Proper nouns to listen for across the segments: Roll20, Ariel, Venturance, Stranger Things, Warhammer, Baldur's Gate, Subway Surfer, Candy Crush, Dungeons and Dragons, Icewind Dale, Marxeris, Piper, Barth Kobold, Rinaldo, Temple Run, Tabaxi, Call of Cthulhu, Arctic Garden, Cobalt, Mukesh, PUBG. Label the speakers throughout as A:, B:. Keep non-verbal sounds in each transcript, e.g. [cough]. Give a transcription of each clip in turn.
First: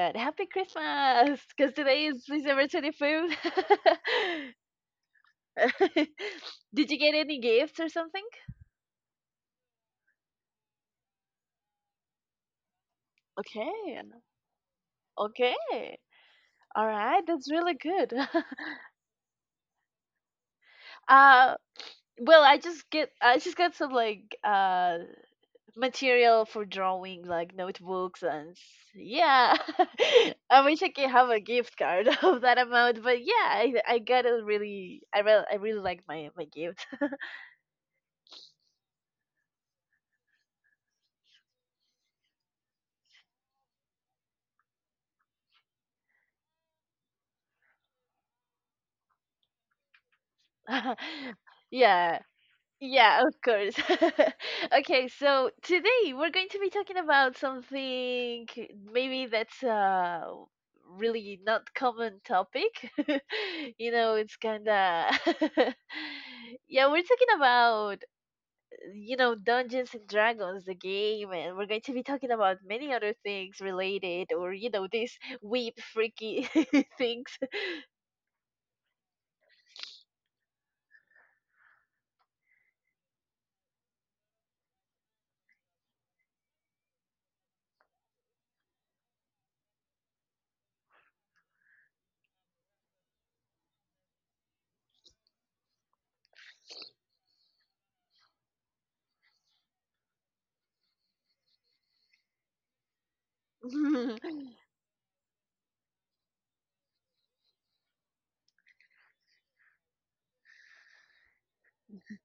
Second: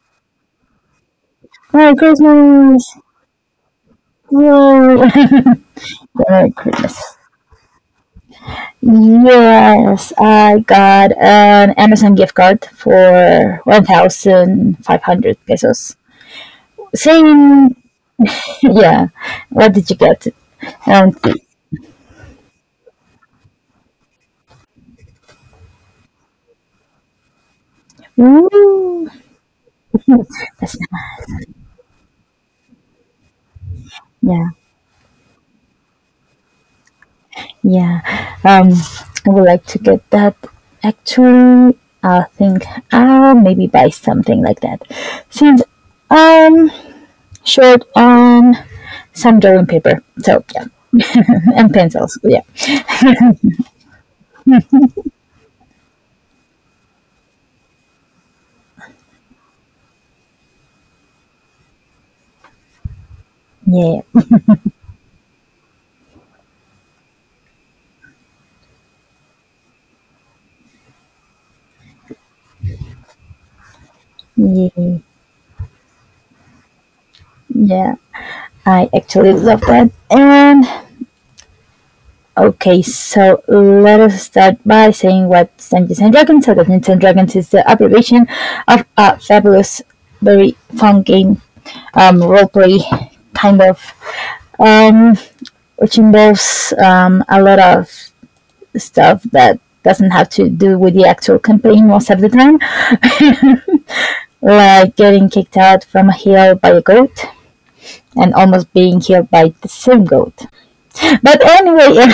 A: that Happy Christmas, because
B: Merry
A: today is December
B: Christmas.
A: 25th.
B: Yay.
A: [laughs]
B: [laughs] Merry
A: Did you
B: Christmas.
A: get any gifts or something?
B: Yes, I got an Amazon gift card for
A: Okay,
B: 1,500
A: okay.
B: pesos.
A: All right, that's really
B: Same,
A: good. [laughs]
B: yeah. What did you get? Um,
A: uh, well, I just got some like material for drawing like notebooks
B: Ooh,
A: yeah. [laughs] I wish
B: that's
A: I could
B: not,
A: have a gift card [laughs] of that amount, but yeah, I got a
B: yeah,
A: really I really like my gift.
B: yeah. I would like to get that. Actually, I think I'll maybe buy something like that since I'm short on some drawing paper. So yeah.
A: [laughs]
B: Mhm. And
A: Yeah,
B: pencils. Yeah,
A: yeah, of course. [laughs] Okay, so today we're going to be talking about something maybe that's really not common topic. [laughs] You
B: yeah,
A: know, it's kind of [laughs] yeah, we're talking about, you know, Dungeons and Dragons, the game, and we're going to be talking about many other things related, or, you know,
B: yeah,
A: these weep freaky [laughs] things.
B: yeah. I actually love that. And okay, so let us start by saying what Dungeons and Dragons. So Dungeons and Dragons is the abbreviation of a fabulous, very fun game, roleplay kind of, um, which involves a lot of stuff that doesn't have to do with the actual campaign most of the time, like getting kicked out from a hill by a goat, and almost being killed by the same goat. But anyway,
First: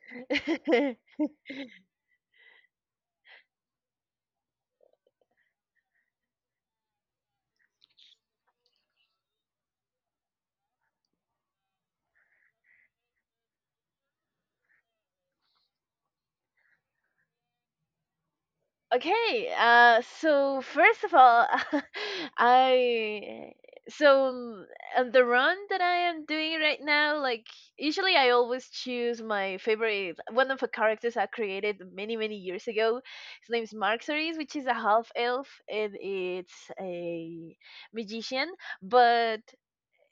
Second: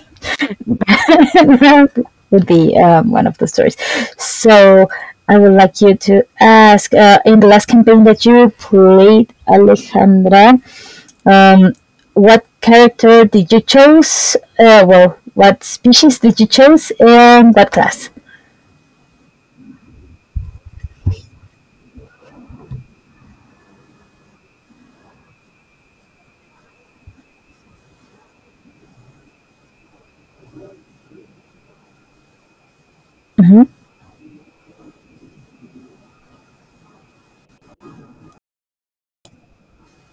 A: [laughs]
B: [laughs] that would be one of the stories. So I would like you to ask in the last campaign that you played, Alejandra, um, what character did you choose? Well, what species did you choose and what class?
A: Okay, so first of all, [laughs] I so on the run that I am doing right now, like usually I always choose my favorite one of the characters I created many many years ago. His
B: Mm-hmm.
A: name's Marxeris, which is a half elf, and it's a magician. But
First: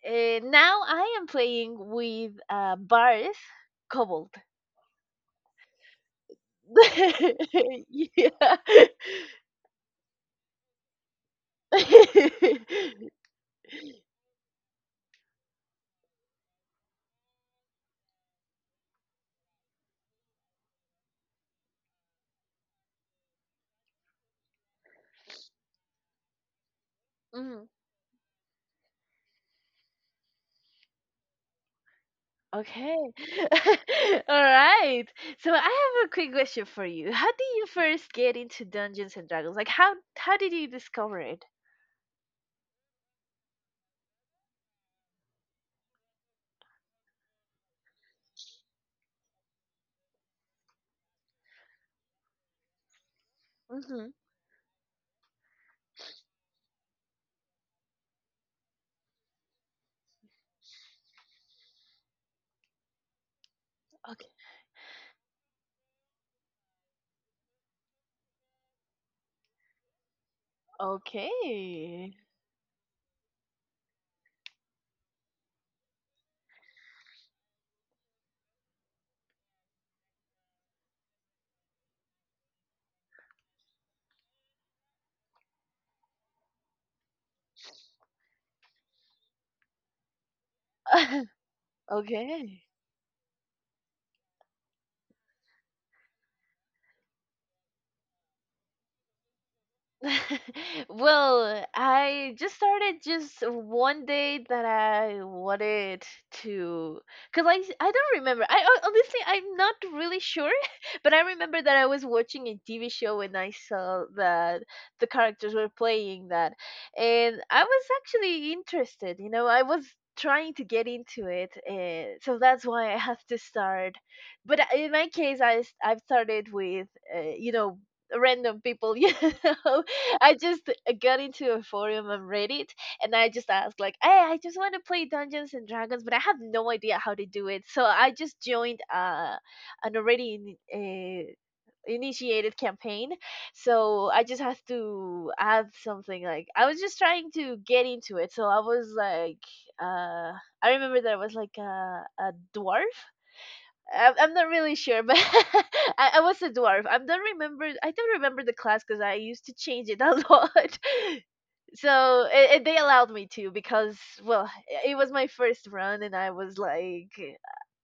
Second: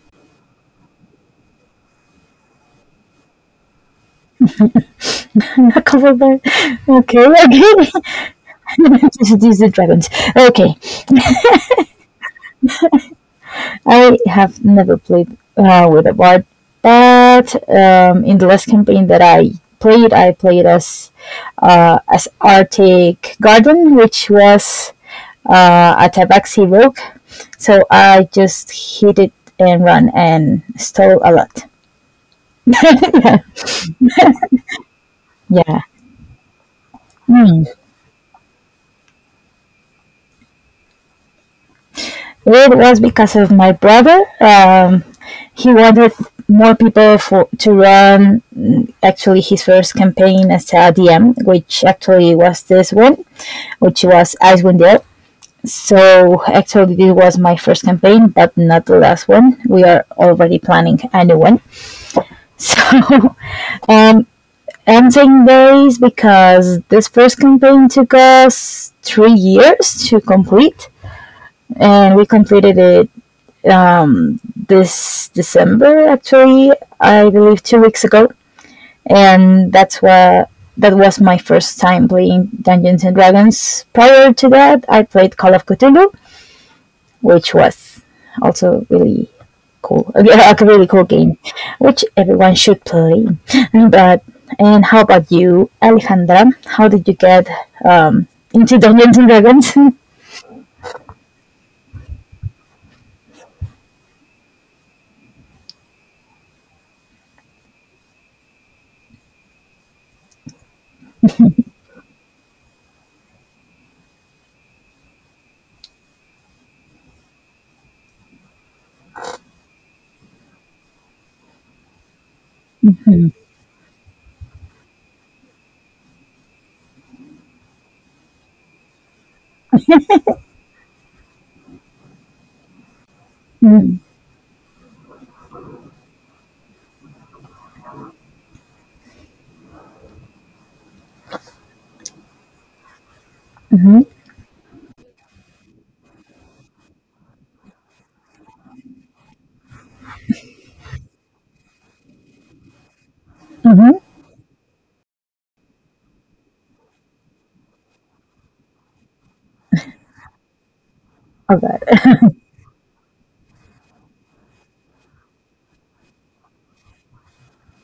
A: now I am playing with Barth Kobold.
B: [laughs] Okay, okay.
A: [laughs] Yeah. [laughs]
B: [laughs] These are dragons. Okay.
A: [laughs]
B: I have never played with a bard, but in the last campaign that I played as Arctic Garden, which was a Tabaxi rogue.
A: Mhm.
B: So I just hit it and run and stole a lot.
A: Okay. [laughs] All right. So I
B: Yeah.
A: have a quick question for you. How did
B: Hmm.
A: you first get into Dungeons and Dragons? Like how did you discover it?
B: It was because of my brother. He wanted more people for to run, actually his first campaign as a DM, which actually was this one. Which
A: Mhm.
B: was Icewind Dale. So actually, this was my first campaign, but not the last one. We are already planning a new one. So, [laughs]
A: Okay.
B: and I'm saying days because this first campaign took us 3 years to complete,
A: Okay.
B: and we completed it, um, this December. Actually, I believe 2 weeks ago, and that's why that was my first time playing Dungeons and Dragons. Prior to that, I played Call of Cthulhu, which was also really cool, a, [laughs] a really cool game,
A: [laughs]
B: which everyone
A: Okay.
B: should play. But and how about you, Alejandra? How did you get, um, into Dungeons and Dragons? [laughs]
A: [laughs] Well, I just started just one day that I wanted to, because I don't remember. Honestly, I'm not really sure, [laughs] but I remember that I was watching a TV show and I saw that the characters were playing that. And I was actually interested, you know, I was trying to get into it. And so that's why I have to start. But in my case, I've started with, you know, random people. [laughs] You know, I just got into a forum on Reddit and I just asked
B: Mm-hmm,
A: like, hey, I just want to play Dungeons and Dragons, but I have no idea how to do it. So I just joined an already initiated campaign. So I just have to add something like I was just trying to get into it, so I was like uh I remember that I was like a dwarf.
B: mm-hmm.
A: I'm not really sure, but [laughs] I was a dwarf. I don't remember. I don't remember the class because I used to change it a [laughs] lot.
B: Oh God! [laughs]
A: So they allowed me to because well, it was my first run, and I was like,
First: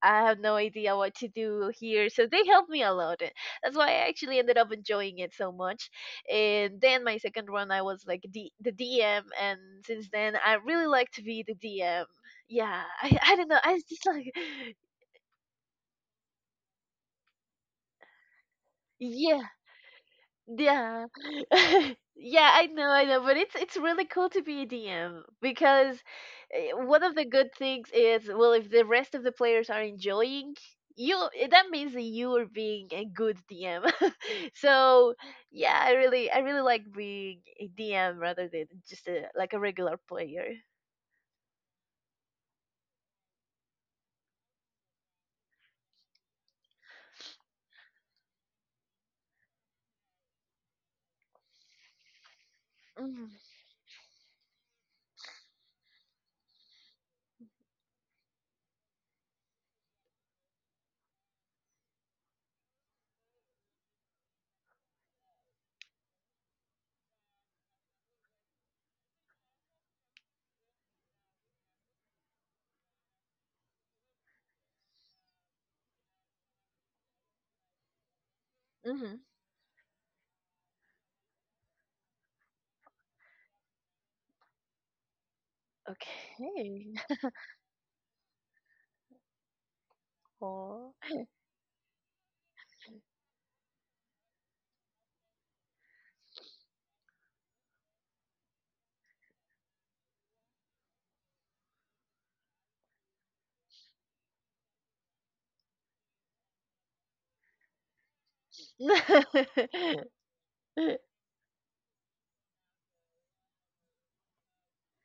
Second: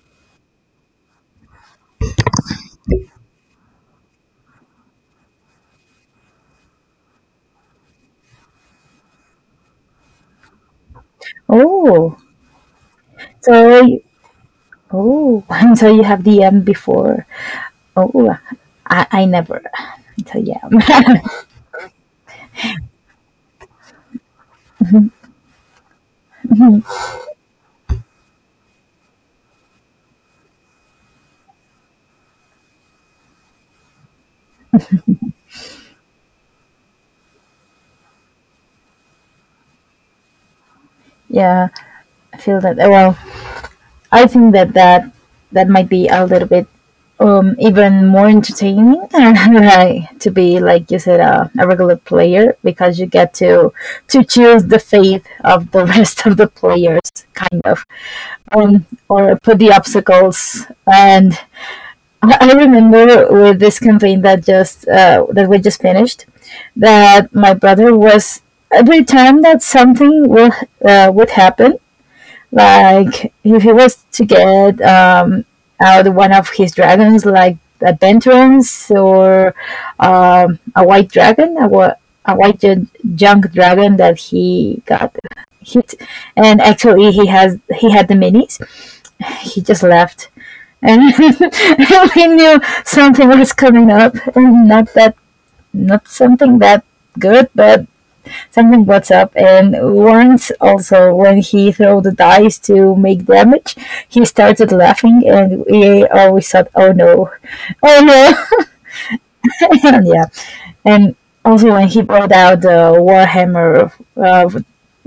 A: I have no idea what to do here. So they helped me a lot. And That's why I actually ended up enjoying it so much. And then my second run, I was like the DM, and since then I really like to be the DM.
B: Oh,
A: Yeah, I don't know. I
B: so you-
A: just like.
B: oh, [laughs] so you have DM before? Oh, I
A: Yeah.
B: never. So yeah.
A: Yeah.
B: [laughs]
A: [laughs] Yeah, I know, but it's really cool to be a DM because one of the good things is, well, if the rest of the players are enjoying you, that means that you are being a good DM. [laughs] So, yeah, I really like being a DM rather than just like a regular player.
B: Yeah. I feel that. Well, I think that that might be a little bit, even more entertaining, [laughs] right? To be, like you said, a regular player, because you
A: Hmm.
B: get to choose the fate of the [laughs] rest of the players kind of, or put the obstacles, and I remember with this campaign that we just finished, that my brother was every time that something will would happen, like if he was to get, out one of his dragons, like a Venturance
A: Hmm.
B: or, a white dragon, a junk dragon that he got hit, and
A: Okay.
B: actually he had the minis. He just left, and [laughs] we knew something was coming up, and not that not something that good, but something butts up, and Lawrence also, when he threw the dice to make damage, he started laughing and we always thought, oh no, oh no. [laughs] And
A: [laughs]
B: yeah. And also when he brought out the Warhammer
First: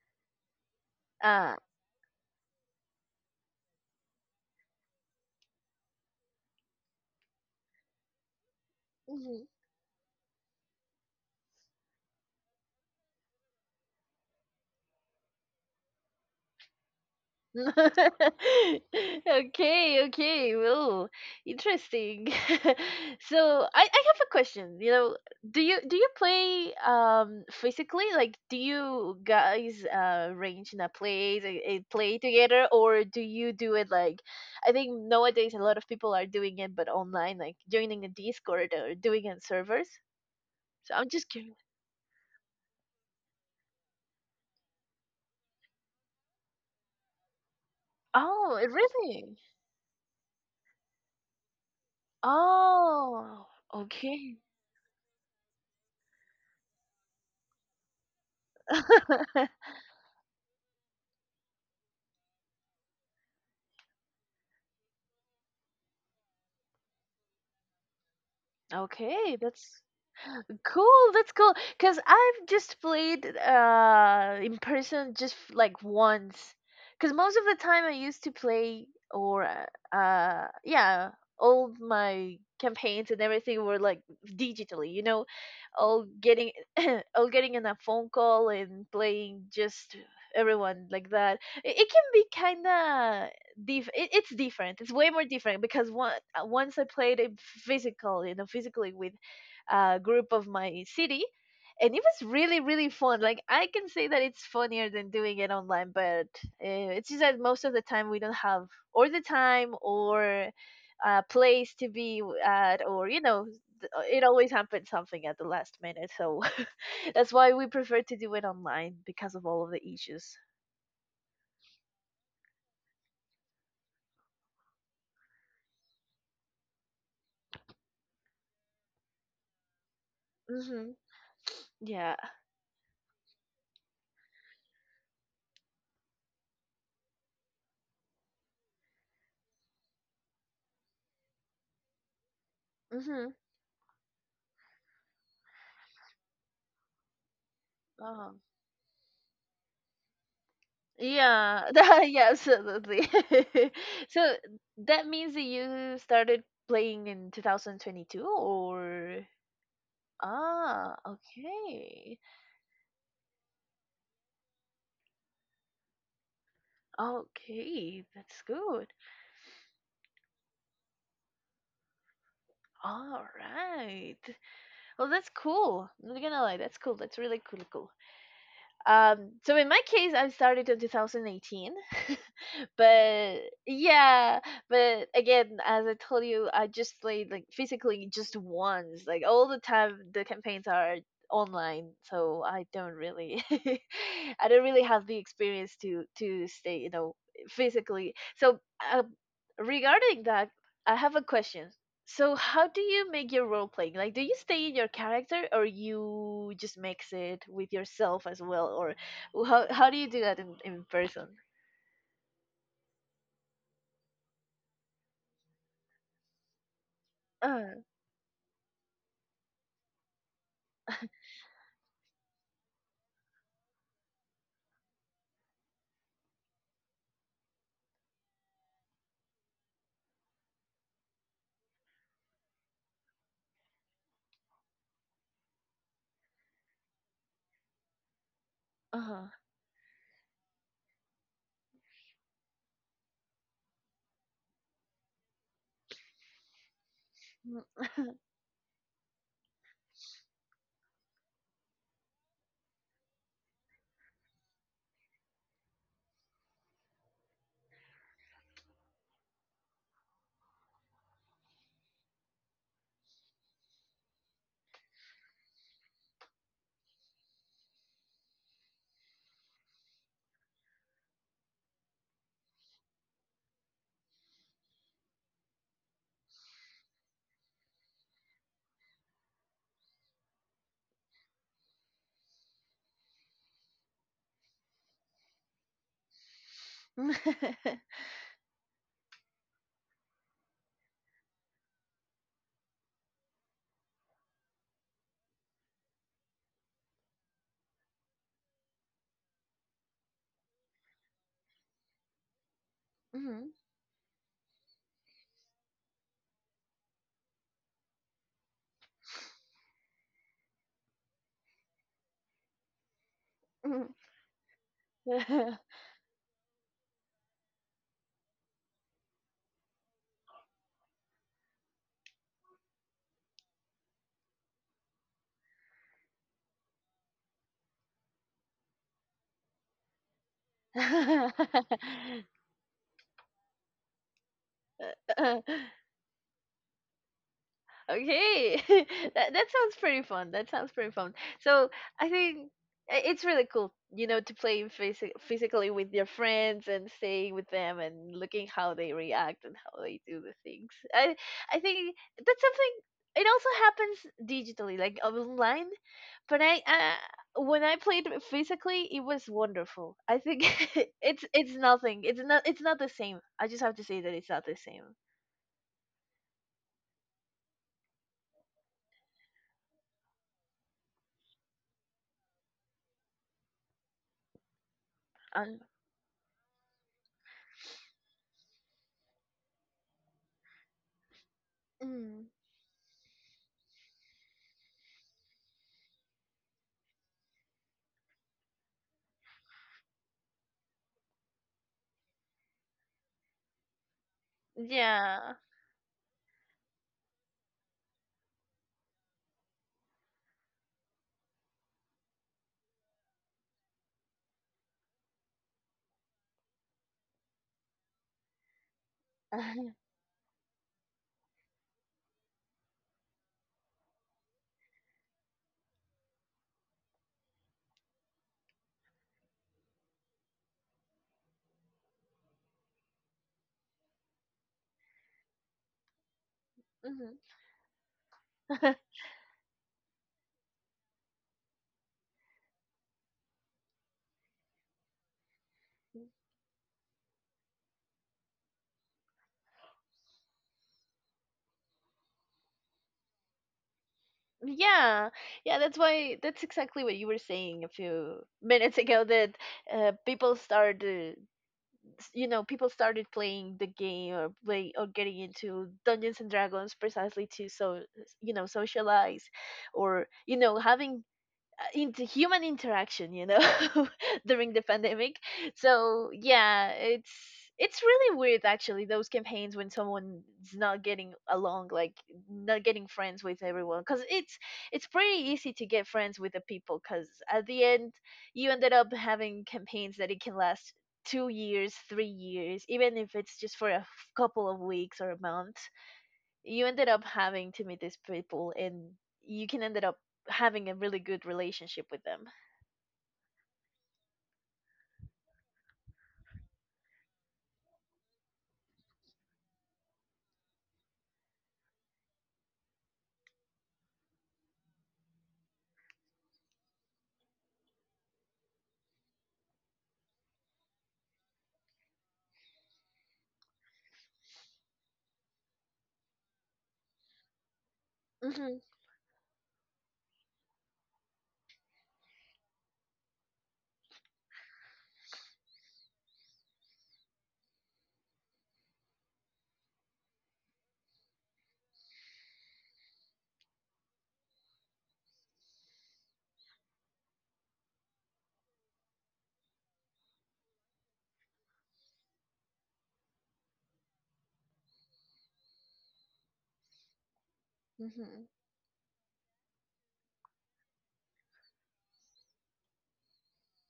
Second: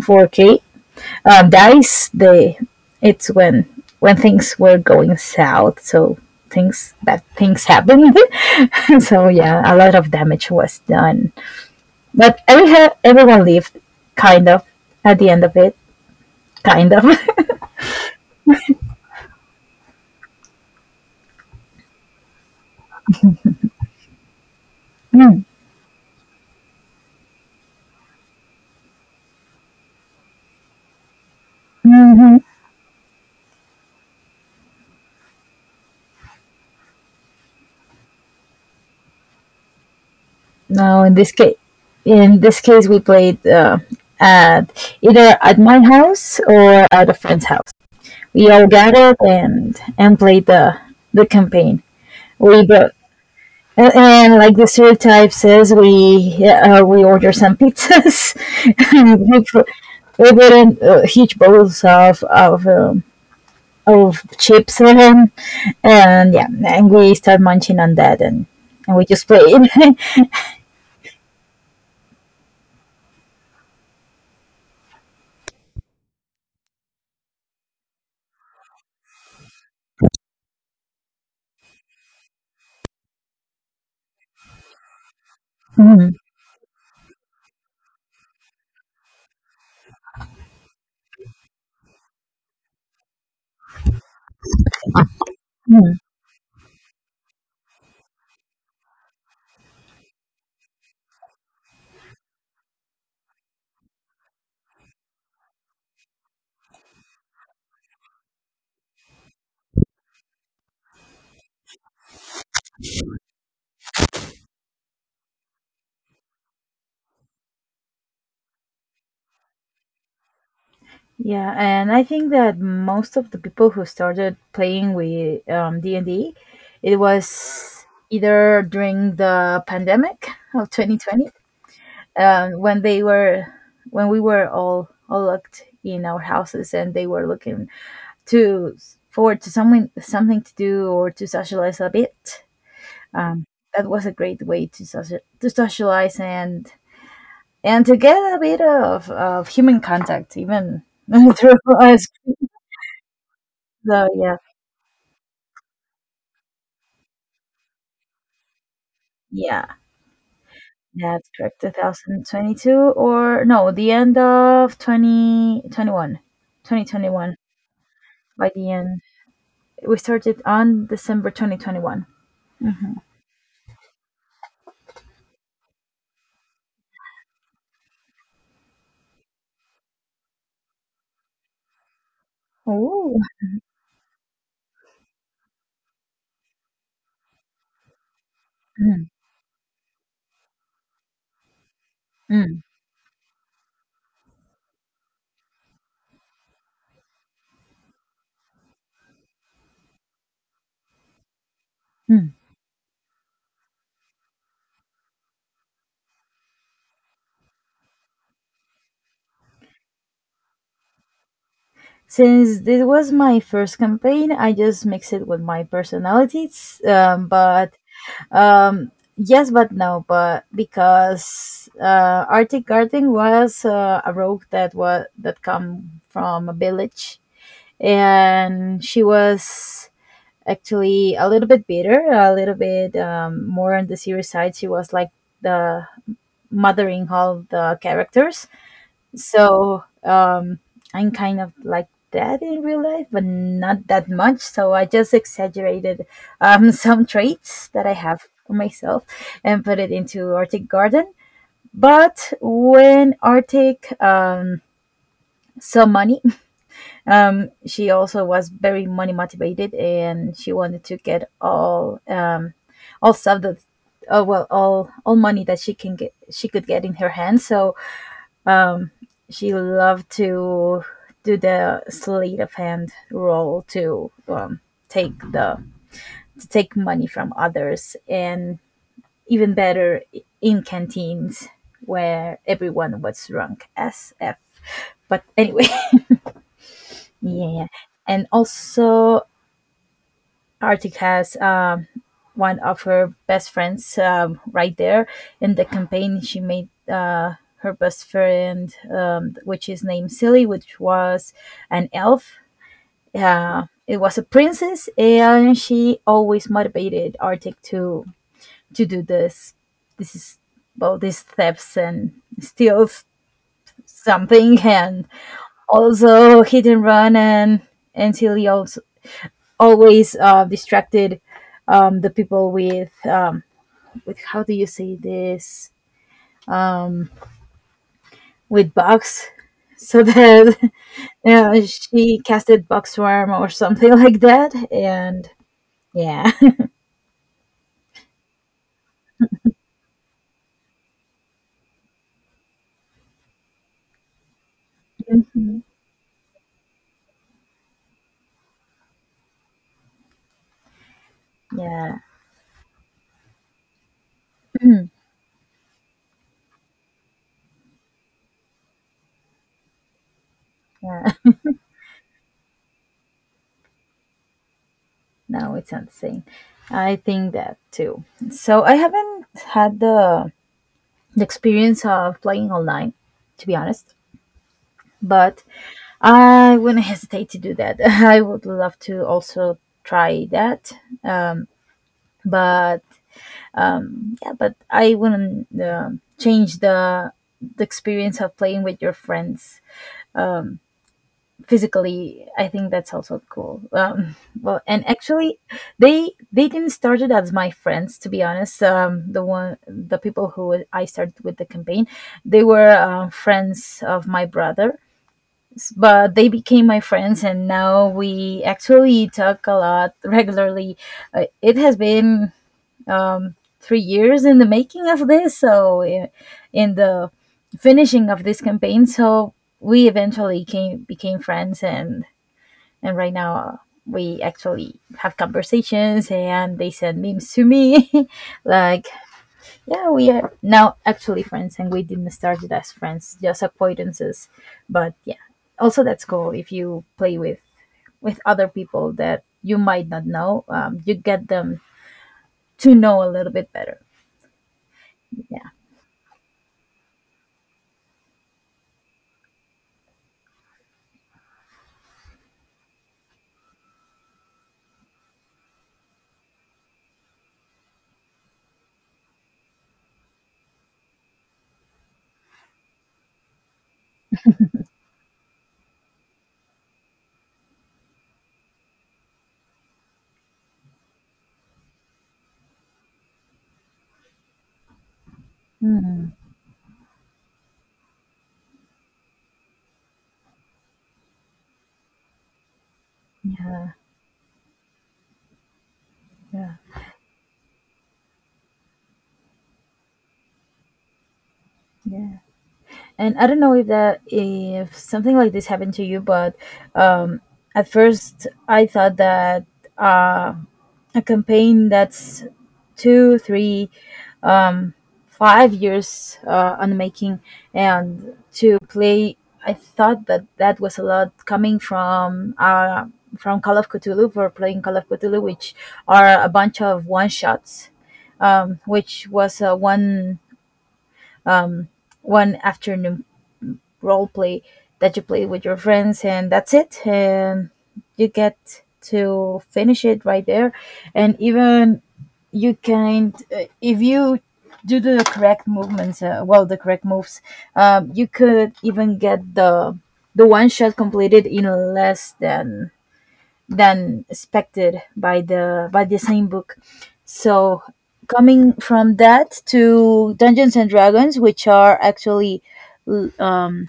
B: 4K
A: Aw. [laughs]
B: dice, they it's when things were going south, so things happened. [laughs] So
A: uh,
B: yeah, a lot of damage was done, but everyone lived kind of at the end of it kind of. [laughs]
A: [laughs] Okay, okay. Well, interesting. [laughs] So, I have a question. You know,
B: Mm,
A: do you play physically? Like, do you guys arrange in a place and play
B: mhm.
A: together, or do you do it like I think nowadays a lot of people are doing it, but online, like joining a Discord or doing it on servers. So
B: No,
A: I'm
B: in
A: just
B: this
A: curious.
B: case, we played, at my house or at a friend's house. We
A: Oh,
B: all gathered
A: really?
B: and played the campaign. We both.
A: Oh,
B: And
A: okay.
B: like the stereotype says, we order some pizzas. [laughs] And we
A: [laughs]
B: put we put in, huge bowls of chips, and yeah, and we start munching on that, and we just
A: Okay,
B: played.
A: that's cool, that's cool. Cause I've just played in person just like once. Cause most of the time I used to play or yeah, all my campaigns and everything were like digitally, you know, all
B: [laughs]
A: getting [clears throat] all getting in a phone call and playing just everyone like that. It can be kind of it's different. It's way more different because
B: Mm.
A: one, once I played it physical, you know, physically with group of my city, and it was really really fun. Like, I can say that it's funnier than doing it online, but it's just that most of the time we don't have or the time or a place to be at, or, you know, it always happens something at the last minute, so [laughs] that's why we prefer to do it online because of all of the issues.
B: Yeah, and I think that most of the people who started playing with, D&D, it was either during the pandemic of
A: Mhm.
B: 2020,
A: Yeah.
B: when they were when we were all locked in our houses, and they were looking to forward to something to do or to socialize a bit.
A: Mhm.
B: Um, that was a great way to socialize and to get
A: Uh-huh.
B: a bit of human contact, even [laughs] through.
A: Yeah, [laughs] yeah, absolutely. [laughs]
B: So
A: So
B: yeah.
A: that means that you started playing in 2022, or
B: Yeah,
A: ah,
B: that's correct.
A: okay.
B: 2022, or no, the end of 2021. 2021.
A: Okay, that's
B: By the
A: good.
B: end, we started on December 2021. Mm-hmm.
A: All right. Well, that's cool. I'm not gonna lie, that's cool. That's really cool, cool. So in my case, I started in 2018,
B: Oh.
A: but yeah, but again, as I told you, I just played like physically just once.
B: Mm,
A: Like, all the time the campaigns are online, so
B: mm,
A: I don't really [laughs] I don't really have the experience to stay, you know, physically, so uh, regarding that, I have a question.
B: mm.
A: So how do you make your role playing? Like, do you stay in your character or you just mix it with yourself as well, or how do you do that in person?
B: Since this was my first campaign, I just mix it with my personalities. But,
A: uh,
B: um, yes, but no, but because, Arctic Garden was, a rogue that come from a village, and she was actually a little bit bitter, a little bit, more on the serious side. She was like the mothering all the characters.
A: uh-huh.
B: So, I'm kind of like that in real life, but not that much. So I just exaggerated, [laughs] some
A: Mm.
B: traits that I have for myself and put it into Arctic Garden. But when Arctic, saw money, she also was very money motivated, and she wanted to get all stuff well, all money that she can get, she could get in her hand. So she loved to do the sleight of hand role take the to take money from others, and even better in canteens where everyone was drunk as f. But anyway, [laughs] yeah, and also Arctic has one of her best friends, right there in the campaign she made, her best friend, which is named silly, which was an elf,
A: [laughs] Mhm,
B: it was a princess, and she always motivated arctic to do This is, well, these thefts and steals
A: mhm.
B: something. [laughs] And also hit and run, and silly also always, distracted, the people with, with how do you say this, um, with bugs, so that [laughs] she
A: [laughs]
B: casted buckswarm or something [laughs] like that, and yeah.
A: Okay. [laughs] That that sounds pretty fun. That sounds pretty fun. So I think it's really cool, you know, to play
B: [laughs]
A: physically with your friends and staying with them and looking how they react and how they do the things. I think
B: Yeah,
A: that's something. It also happens digitally, like online. But I, when I played it physically, it was wonderful. I think [laughs]
B: yeah.
A: it's nothing. It's not the same. I just have to say that it's not the same.
B: No, it's not the same. I think that too. So I haven't had the experience of playing online, to be honest, but
A: Um,
B: I wouldn't [laughs] hesitate to do that. [laughs] I would love to also try that,
A: mm,
B: but yeah, but I wouldn't, change the experience of playing with your friends physically. I think that's also cool. Well, and
A: yeah.
B: actually, they didn't start it as my friends, to be honest. The one the people who I started with the campaign, they were, friends of my brother, but they became my friends, and now we actually talk a lot regularly. It has been, 3 years in the making of this, so in the finishing of this campaign. So we eventually came became friends, and right now, we actually have conversations, and they
A: [laughs]
B: send
A: Mhm.
B: memes to me, [laughs] like.
A: [laughs]
B: Yeah, we are now actually friends, and we didn't start it as friends, just acquaintances. But yeah, also that's cool if you play with other people that you might not know. You get them to know a little bit better.
A: Yeah,
B: Yeah.
A: yeah, that's why, that's exactly what you were saying a few minutes ago, that uh, people started, you know, people started playing the game or play or getting into Dungeons and Dragons precisely to so, you know, socialize, or, you know, having into human interaction, you know, [laughs] during the pandemic. So yeah, it's really weird actually those campaigns when someone's not getting along, like not getting friends with everyone, because it's pretty easy to get friends with the people, because at the end you ended up having campaigns that it can last 2 years, 3 years, even if it's just for a couple of weeks or a month.
B: Yeah,
A: You ended up having to meet these people and you can ended up having a really good relationship with
B: yeah.
A: them.
B: And I don't know if that if something like this happened to you, but, um, at first I thought that, uh, a campaign that's two, three, um, 5 years, on the making and to play, I thought that that was a lot coming from, from Call of Cthulhu, for playing Call of Cthulhu, which are a bunch of one shots,
A: Mhm.
B: which was a one afternoon role play that you play with your friends, and that's it, and you get to finish it right there, and even you can, if you do the correct movements, well, the correct moves, you could even get the one shot completed in less than expected by the same book. So
A: Mhm.
B: coming from that to Dungeons and Dragons, which are actually, um,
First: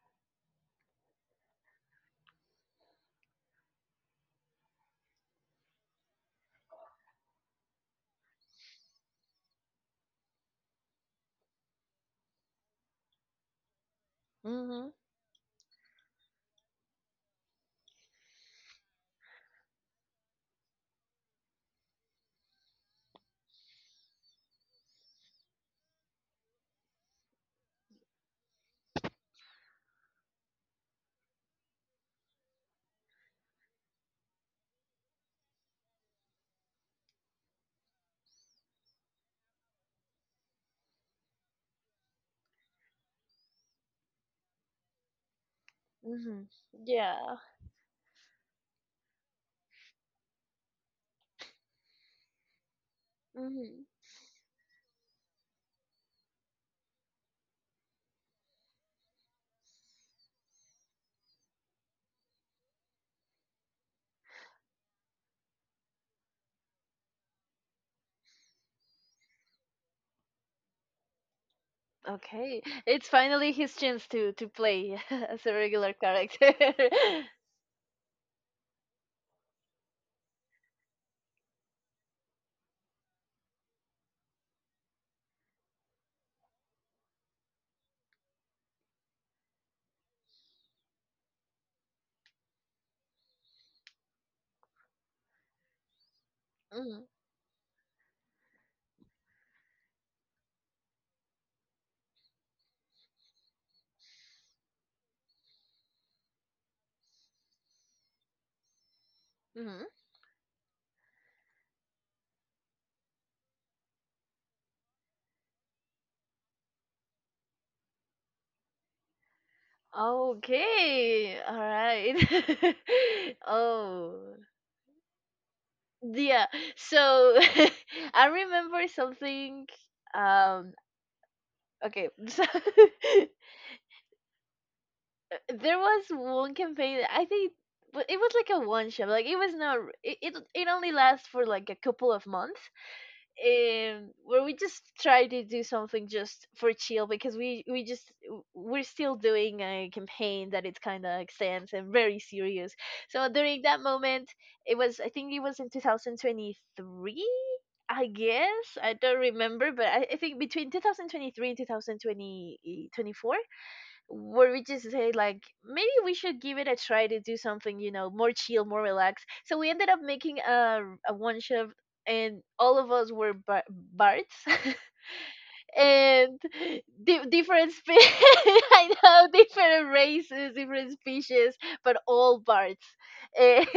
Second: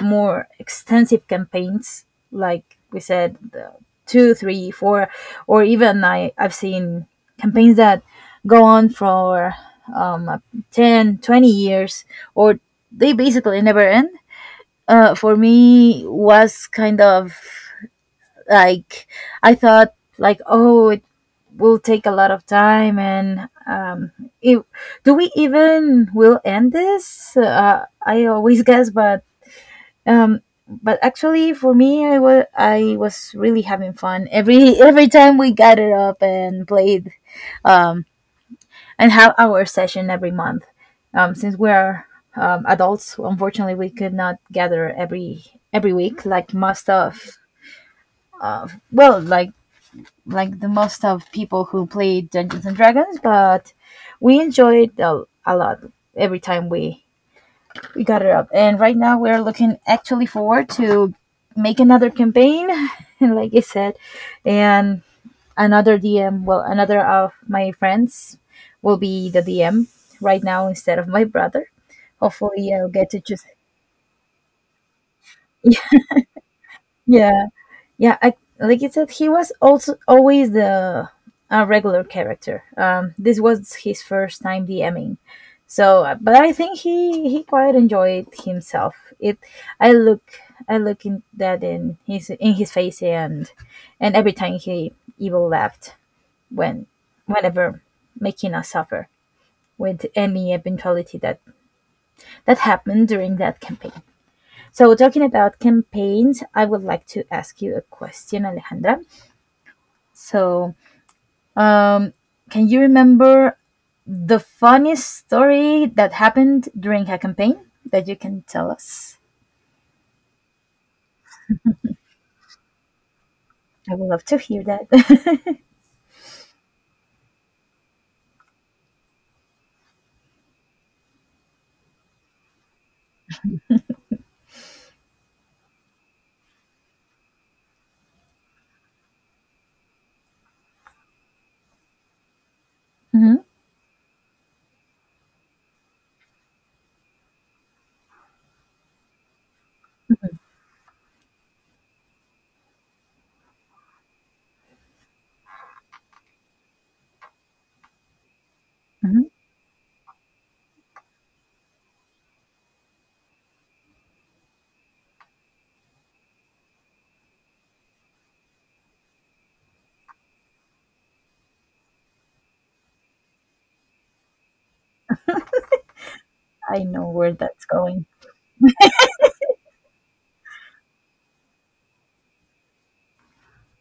B: more extensive campaigns, like we said, the two, three, four, or even I've seen campaigns that go on for, um, 10, 20 years, or they basically never end.
A: Mhm.
B: For me, was kind of like I thought, like, oh, it will take a lot of time, and, it, do we even will end this? I always guess, um but actually for me I was really having fun every [laughs] every time we gathered up and played um and have our session every month since we're adults. Unfortunately, we could not gather every week
A: Mhm.
B: like most of
A: Yeah.
B: well, like the most of people who play Dungeons and Dragons, but
A: Mhm.
B: we enjoyed a lot every time we got it up, and right now we're looking actually forward to make another campaign. [laughs] Like I said, and another DM, well, another of my friends will be the DM right now instead of my brother.
A: Okay,
B: Hopefully I'll
A: it's
B: get to choose.
A: finally his chance to play [laughs] as a
B: [laughs]
A: regular
B: Yeah.
A: character. [laughs]
B: Yeah. Yeah, like I said, he was also always the regular character. This was his first time DMing. So, but I think he quite enjoyed himself. I look, I look in that, in his, in his face, and every time he evil laughed when
A: Mhm.
B: whenever making us suffer with any eventuality that that happened during that campaign. So, talking about campaigns, I would like to ask you a question, Alejandra.
A: Mhm.
B: So, um, can you remember the funniest story that happened during a campaign that you can tell us?
A: Okay, all right. [laughs]
B: I would
A: Oh,
B: love to hear that.
A: yeah. So [laughs] I remember something. um okay. [laughs] So [laughs] there was one campaign that I think, but it was like a one shot. Like, it was not it it only lasts for like a couple of months,
B: [laughs] Hmm.
A: where we just try to do something just for chill, because we just we're still doing a campaign that it kind of extends and very serious. So during that moment, it was, I think it was in 2023, I guess, I don't
B: Hmm.
A: remember, but I think between 2023 and 2020, where we just say like, maybe we should give it a try to do something, you know, more chill, more relaxed. So we ended up making a one shot, and all of us were bards [laughs] and
B: I know where that's
A: different [laughs]
B: going.
A: I know, different races, different species, but all bards, and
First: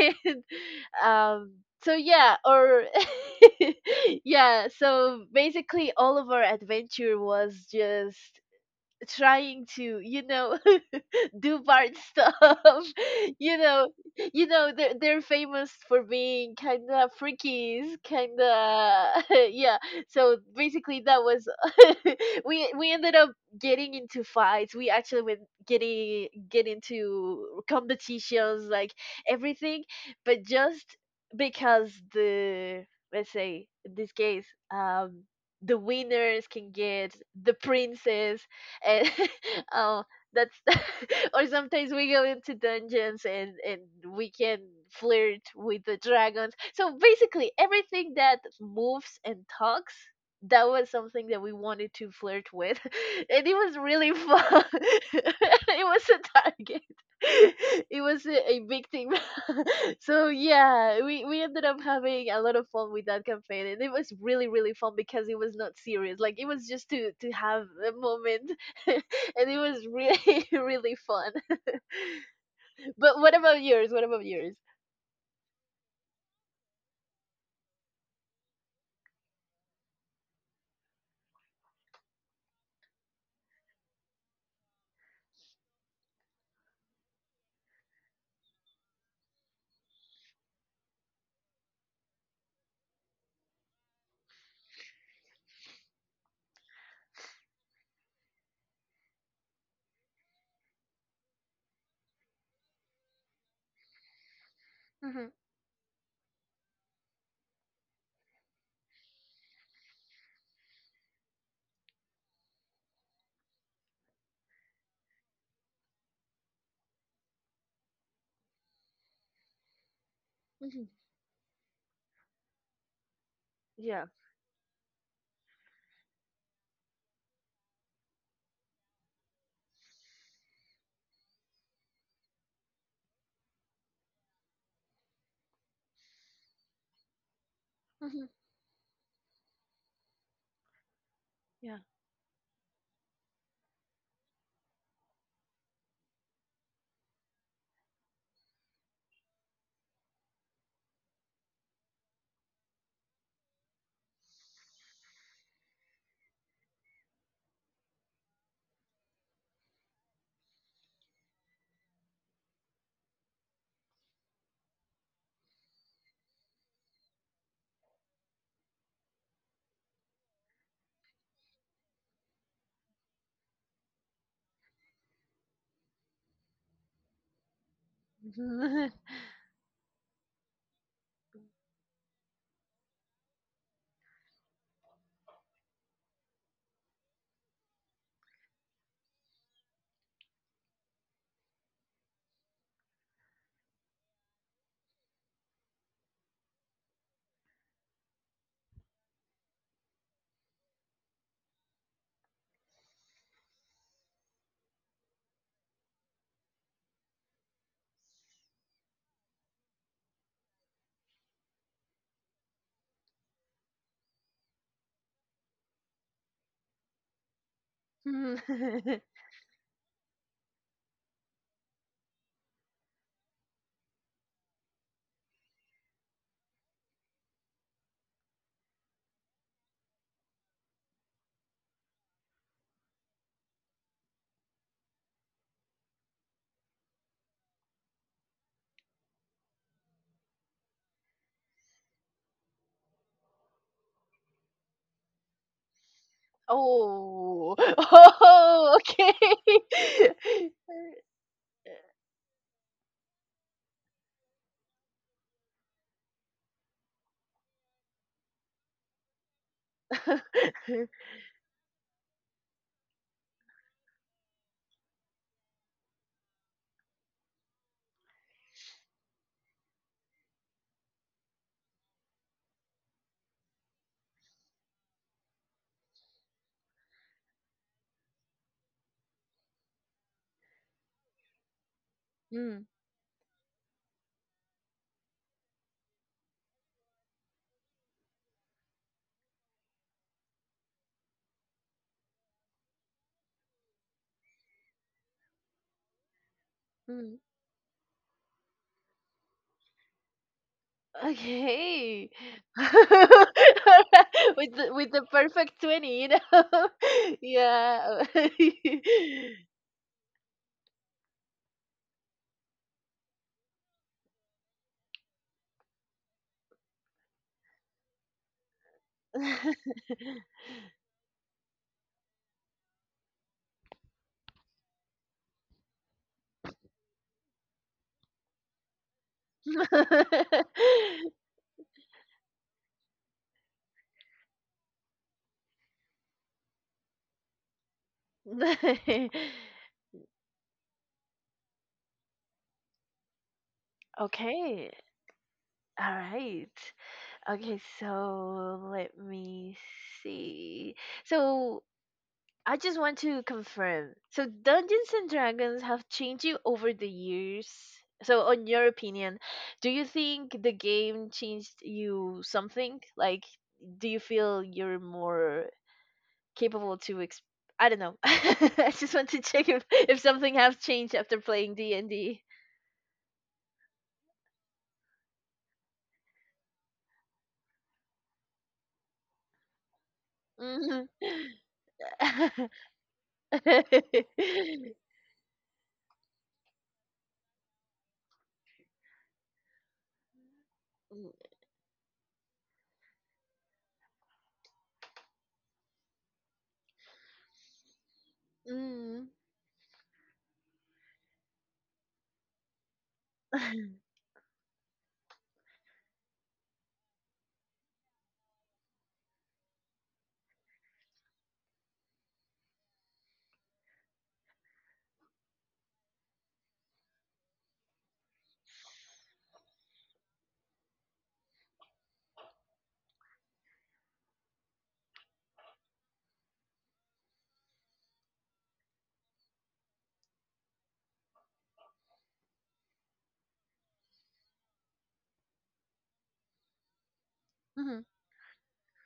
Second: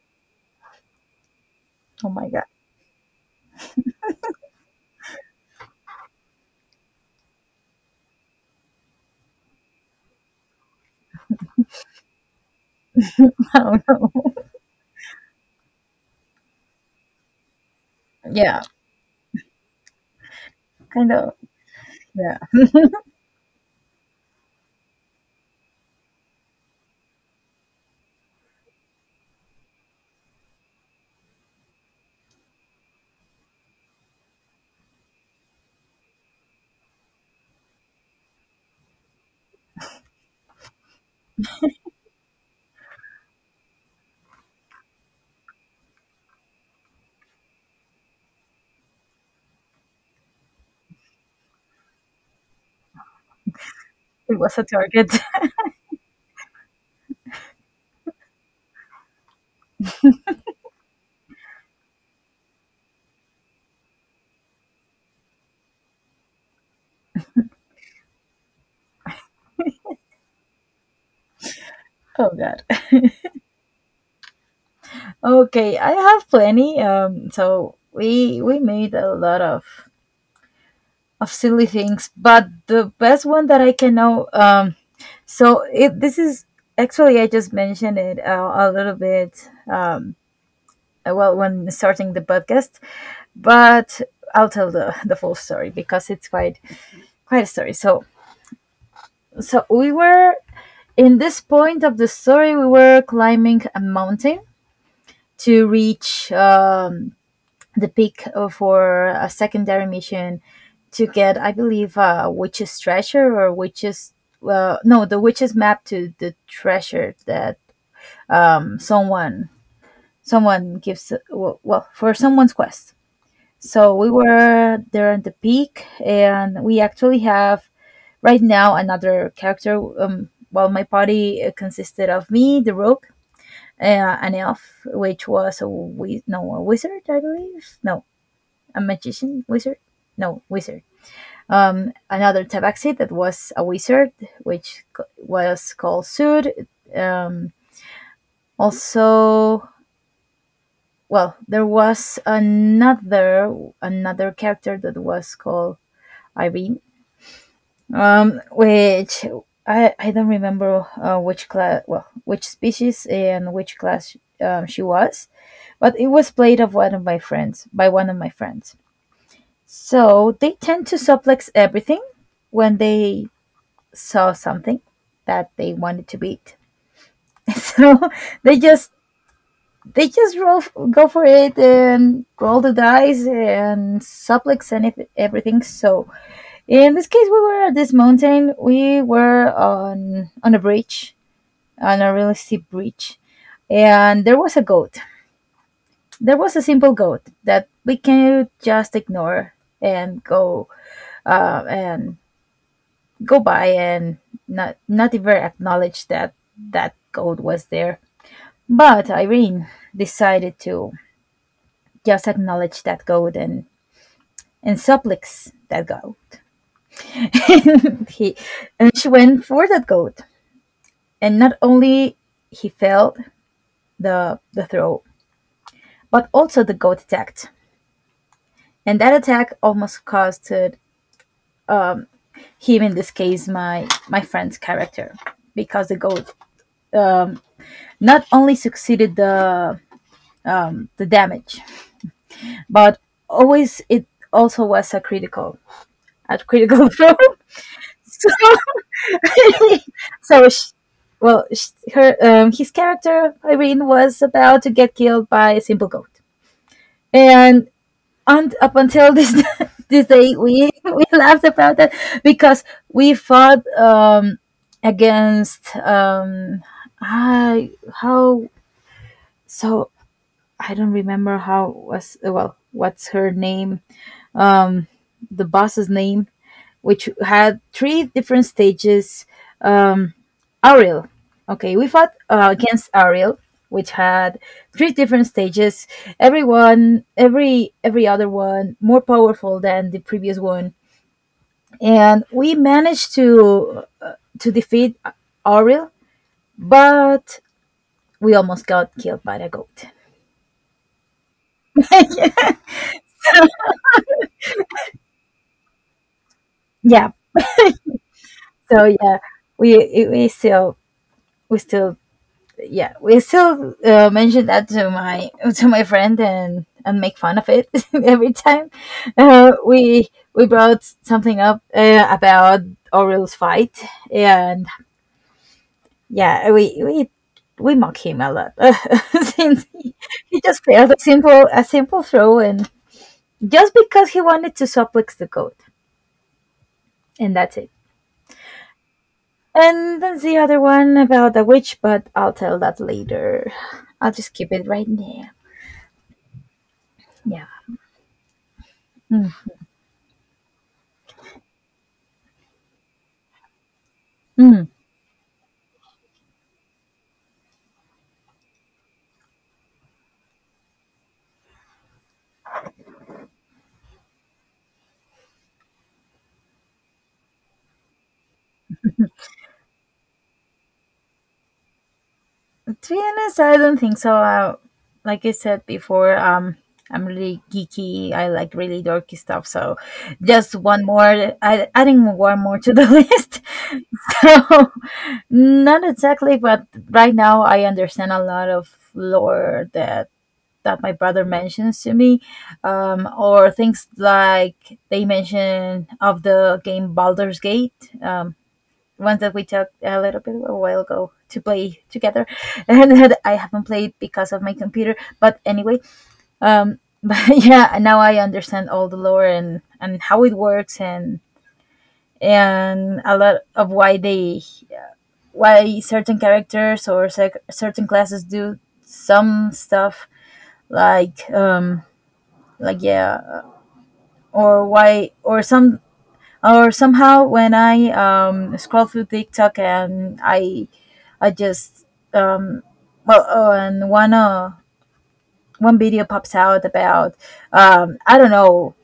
A: [laughs] um so
B: Oh my
A: yeah,
B: god. [laughs]
A: or [laughs] yeah, so basically all of our adventure was just trying to, you know, [laughs] do bard stuff. [laughs] You
B: Oh
A: know,
B: no.
A: you know they're famous for being kind of freakies, kind
B: Yeah.
A: of [laughs] yeah. So basically
B: Kind
A: that
B: of.
A: was
B: Yeah.
A: [laughs] we ended up getting into fights. We actually went getting get into competitions, like everything, but just because the, let's say in this case, um the winners can get the princess, and [laughs] um that's [laughs] or sometimes we go into dungeons and we can flirt with the dragons. So basically, everything that moves and talks, that was something that we wanted to flirt with. [laughs] And it was really
B: It was
A: fun.
B: a
A: [laughs]
B: target. [laughs]
A: It was a target. [laughs] It was a big thing. [laughs] So yeah, we ended up having a lot of fun with that campaign, and it was really really fun because it was not serious Like it was just to have a moment. [laughs] and it was really [laughs] really fun. [laughs]
B: Oh god.
A: But what about yours? What about yours?
B: Okay, I have plenty. So we made a lot of silly things, but the best one that I can know. So it, this is actually I just mentioned it a little bit. Well, when starting the podcast, but I'll tell the full story because it's quite quite a story. So, so we were in this point of the story, we were climbing a mountain
A: Hmm.
B: to reach the peak for a secondary mission to get, I believe, a witch's treasure or witch's, well, no, the witch's map to the treasure that someone, someone
A: Hmm.
B: gives, well, well, for someone's quest. So
A: Yeah.
B: we were there at the peak, and we actually have right now another character. Well, my party consisted of me, the rogue, uh, an elf, which was a no, a wizard, I believe. No,
A: Hmm.
B: a magician wizard. No, wizard.
A: Yeah.
B: Another tabaxi that was a wizard, which was called Sud. Um, also, well, there was another, another character that was called Irene, which I don't remember which class, well, which species and which class she was, but it was played of one of my friends, by one of my friends. So they tend to suplex everything when they saw something that they wanted to beat. [laughs] So they
A: Mhm.
B: just, they just roll, go for it, and roll the dice and suplex anything, everything. So in this case, we were at this mountain. We were on a bridge, on a really steep bridge, and there was a goat. There was a simple goat that we can just ignore and go and go by and not, not even acknowledge that that goat was there. But Irene decided to just acknowledge that goat and supplics that goat. [laughs] He and
A: Mhm.
B: she went for that goat. And not only he failed the throw, but also the goat attacked. And that attack almost costed him, in this case, my friend's character, because the goat um, not only succeeded the damage, but always it also was a critical, a
A: [laughs]
B: critical [laughs] throw.
A: oh. [laughs]
B: [laughs]
A: Oh. Okay.
B: So so sh, well, sh, her his character Irene was about to get killed by a simple goat, and and up until this [laughs] this day we [laughs]
A: [laughs]
B: we laughed about that because we fought against I how, so I don't remember how was, well, what's her name, um the boss's name, which had three different stages. Um, Ariel. Okay, we fought
A: mm.
B: against Ariel, which had three different stages. Everyone, every other one more powerful than the previous one, and we managed to defeat Ariel,
A: Mm.
B: but we almost got killed by the goat.
A: Okay. [laughs] Alright, with with the perfect 20, you know.
B: Yeah.
A: [laughs] yeah.
B: So yeah, we still, we still, yeah, we still mention that to my, to my friend, and make fun of it [laughs] every time uh, we we brought something up about Orioles fight. And yeah, we mock him a lot [laughs] since he just failed a simple, a simple throw, and just because he wanted to suplex the goat. And that's it. And then the other one about the witch, but I'll tell that later.
A: [laughs] [laughs]
B: I'll just keep
A: okay.
B: it right there.
A: All right.
B: Yeah.
A: Okay, so let
B: Mm.
A: me see. So I just want to confirm. So
B: Mm.
A: Dungeons and Dragons have changed you over the years. So on your opinion, do you think the game changed you something? Like, do you feel you're more capable to I don't know. [laughs] I just want to check if something has changed after playing D&D.
B: To be honest, I don't think so. Like I said before, I'm really geeky. I like really dorky stuff. So, just
A: Mhm.
B: one more, I, adding one more
A: [laughs]
B: to the [laughs] list. [laughs] So, not exactly, but right now I understand a lot of lore that that my brother mentions to me, or things like they mention of the game Baldur's Gate.
A: Mm.
B: Ones that we took a little bit a while ago to play together [laughs] and that I haven't
A: [laughs]
B: played because of my computer. But anyway, [laughs] but yeah, now I understand all the lore and how it works, and a lot of why they, why certain characters or certain classes do some stuff, like um like yeah, or why, or some, or somehow when I scroll through TikTok and I just um well, oh, and one one video pops out about,
A: Mhm.
B: I don't know,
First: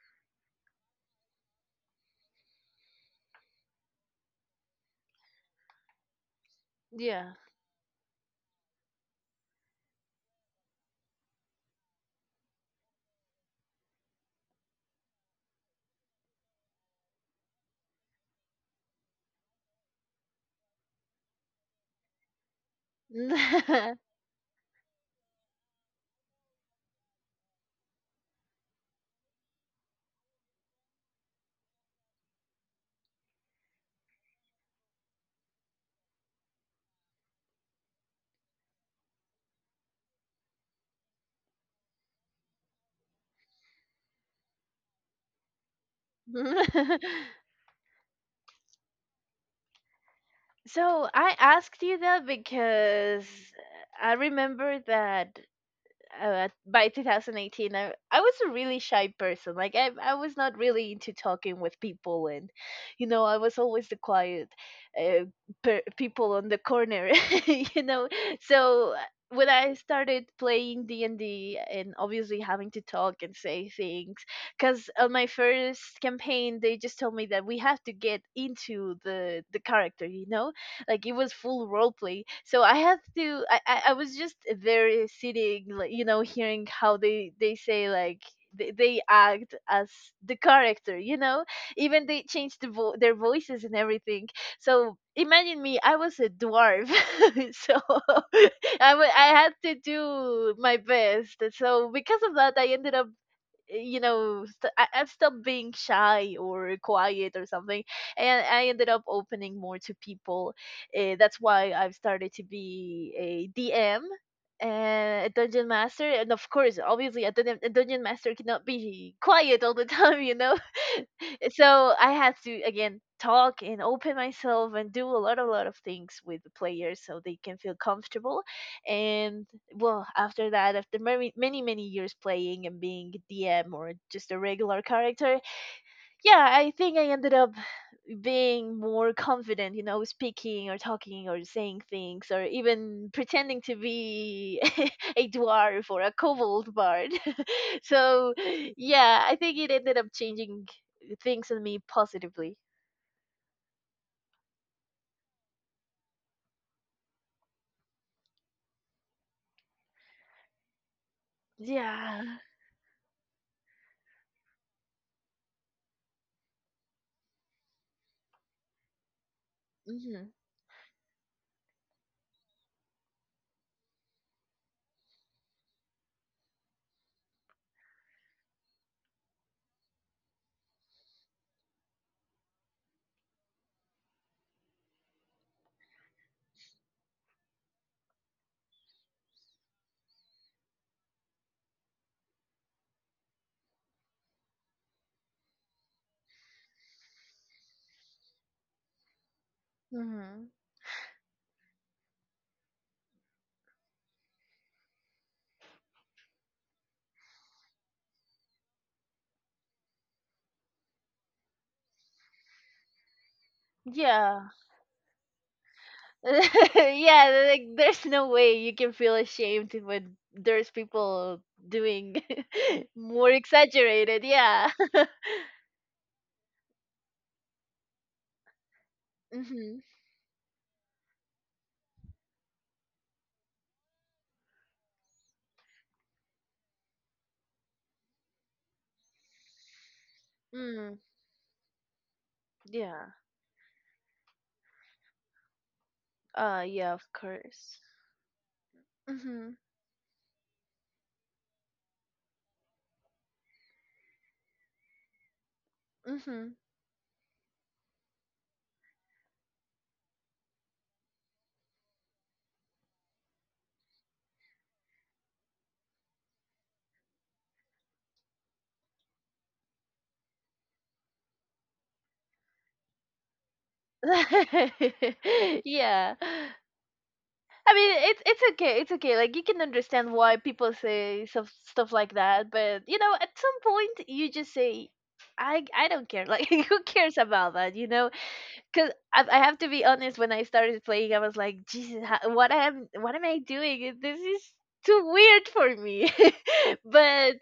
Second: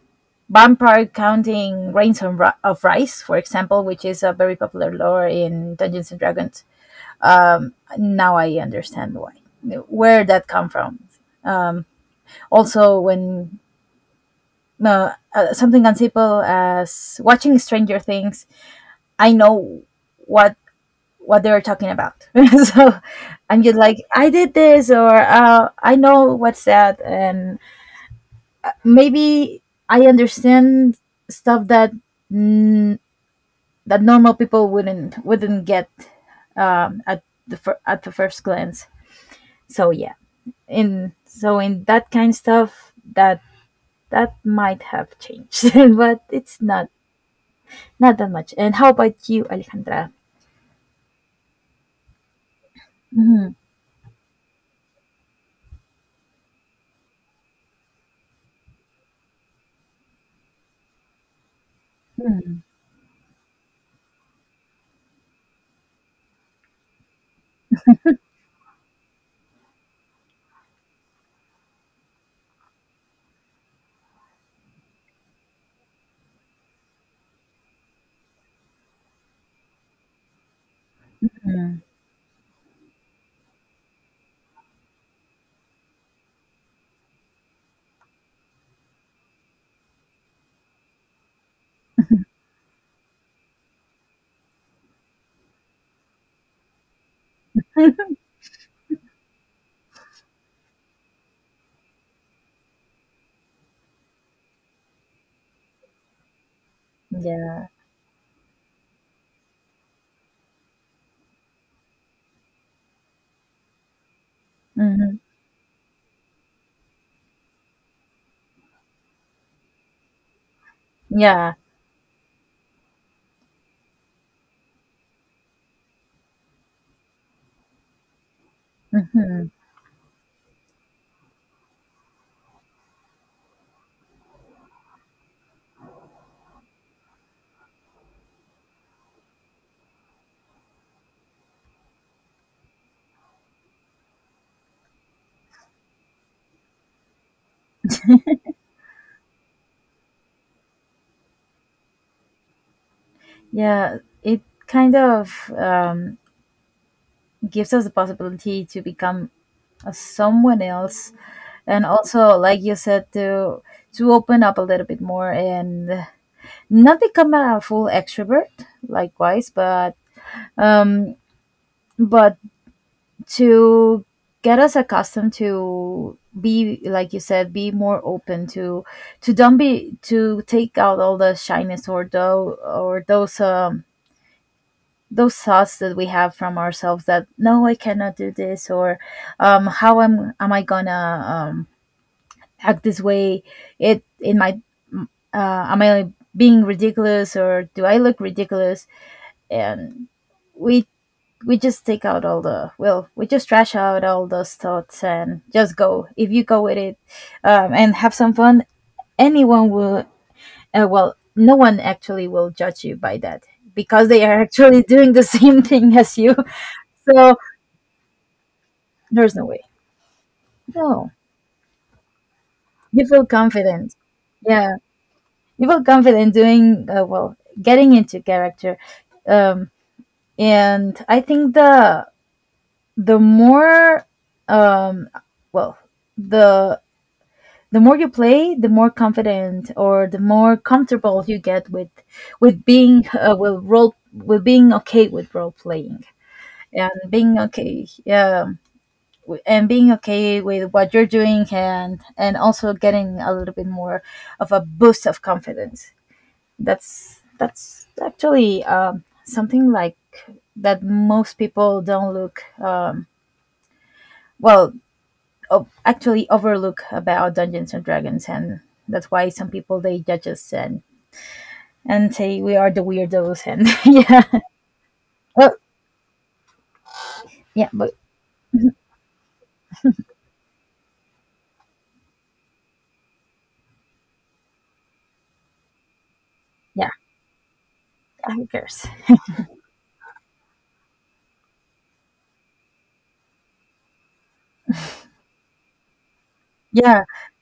B: vampire counting grains of of rice, for example, which is a very popular lore in Dungeons and Dragons.
A: Yeah.
B: Um, now I understand why, where that come from. Also, when something as simple as watching Stranger Things, I know what what they're talking about. [laughs] So I'm just like,
A: [laughs]
B: I did this, or I know what's that, and maybe I understand stuff that mm, that normal people wouldn't get at the at the first glance. So yeah, in, so in that kind of stuff that that might have changed, [laughs] but it's not, not that much. And how about you, Alejandra?
A: so I asked you that because I remember that by 2018 I was a really shy person. Like, I was not really into talking with people, and you know, I was always the quiet, uh, people on the corner, [laughs] you know. So when I started playing D&D, and obviously having to talk and say things, because on my first campaign they just told me that we have to get into the character, you know. Like, it was full role play, so I had to I was just there sitting, like, you know, hearing how they say like, they act as the character, you know. Even they changed the their voices and everything. So imagine me, I was a dwarf. [laughs] so [laughs] I had to do my best, so because of that I ended up, you know, I'm still being shy or quiet or
B: Yeah.
A: something, and I ended up opening more to people. That's why I've started to be a DM
B: Hmm.
A: and a dungeon master, and of course, obviously a dungeon master cannot be quiet all the [laughs] time, you know. [laughs]
B: Yeah.
A: so I had to again talk and open myself and do a lot of things with the players so they can feel comfortable. And
B: Hmm.
A: well, after that, after many years playing and being DM, or just a regular character, yeah, I think I ended up being more confident, you know, speaking or talking or saying things, or even pretending to be [laughs] a dwarf or a kobold bard. [laughs] so yeah, I think it ended up changing things in me positively.
B: Yeah, it kind of gives us the possibility to become a, someone else, and
A: Yeah.
B: also, like you said, to open up a little bit more and not become a full extrovert, likewise,
A: Hmm.
B: um, but to get us accustomed to, be like you said, be more open to don't be, to take out all the shyness or though, or those thoughts that we have from ourselves that, no, I cannot do this, or how am I gonna um, act this way, it in my am I being ridiculous or do I look ridiculous. And
A: Hmm.
B: we we just take out all the, well, we just trash out all those thoughts and just go, if you go with it, and have some fun. Anyone will well, no one actually will judge you by that, because they are [laughs]
A: Yeah,
B: actually doing the [laughs] same thing as you.
A: [laughs]
B: So
A: yeah, like there's no way you can feel
B: there's no way.
A: ashamed when there's
B: No,
A: people doing [laughs]
B: you feel
A: more
B: confident.
A: exaggerated. Yeah.
B: Yeah,
A: [laughs]
B: you feel confident doing well, getting into character, um,
A: Mhm.
B: and I think the more, um, well, the the more you play, the more confident or the more
A: Mm.
B: comfortable you get with being
A: Yeah.
B: with role, with being okay with role playing and
A: Yeah. Of
B: being
A: course.
B: okay. Yeah,
A: Mhm.
B: and being okay with what you're doing, and also getting a little bit more of a boost of confidence.
A: Mhm.
B: That's actually something like that most people don't look, well, actually overlook about Dungeons and Dragons. And that's why some people they judge us and say we are the weirdos, and [laughs] yeah, well,
A: [laughs] yeah.
B: yeah,
A: I
B: but
A: mean, it's okay. It's okay. Like, you can understand why people say stuff like that, but you know, at some point you just say, I don't care. Like, [laughs] who
B: yeah,
A: cares about that? You know,
B: who cares?
A: cause I have to be honest. When I started playing, I was like, Jesus, what am I doing? This is too weird for me. [laughs]
B: Yeah.
A: but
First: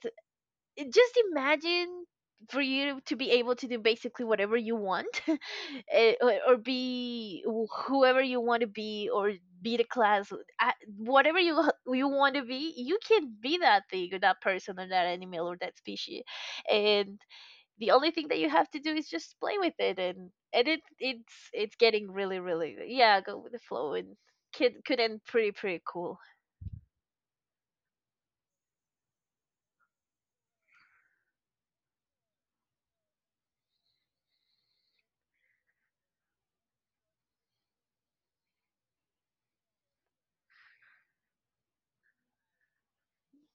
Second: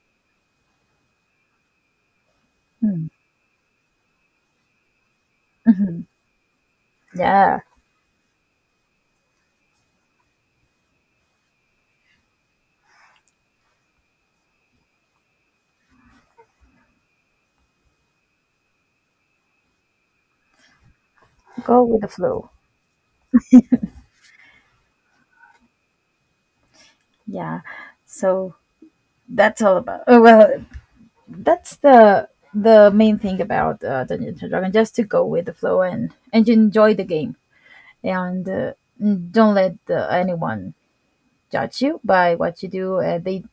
A: just imagine, for you
B: Mm-hmm.
A: to be able to do basically whatever you want, [laughs]
B: Mm-hmm.
A: eh, or be
B: Yeah,
A: whoever you want to be, or be the class, whatever you you want to be. You can be that thing, or that person, or that animal, or that species, and the only thing that you have to do is just play with it, and it's
B: go with the
A: getting really
B: flow.
A: really, yeah, go with the flow and kid could end pretty pretty cool.
B: Yeah. So that's all about, oh, well, that's the main thing about Dungeons and Dragons, just to go with the flow and enjoy the game. And don't let anyone judge you by what you do. They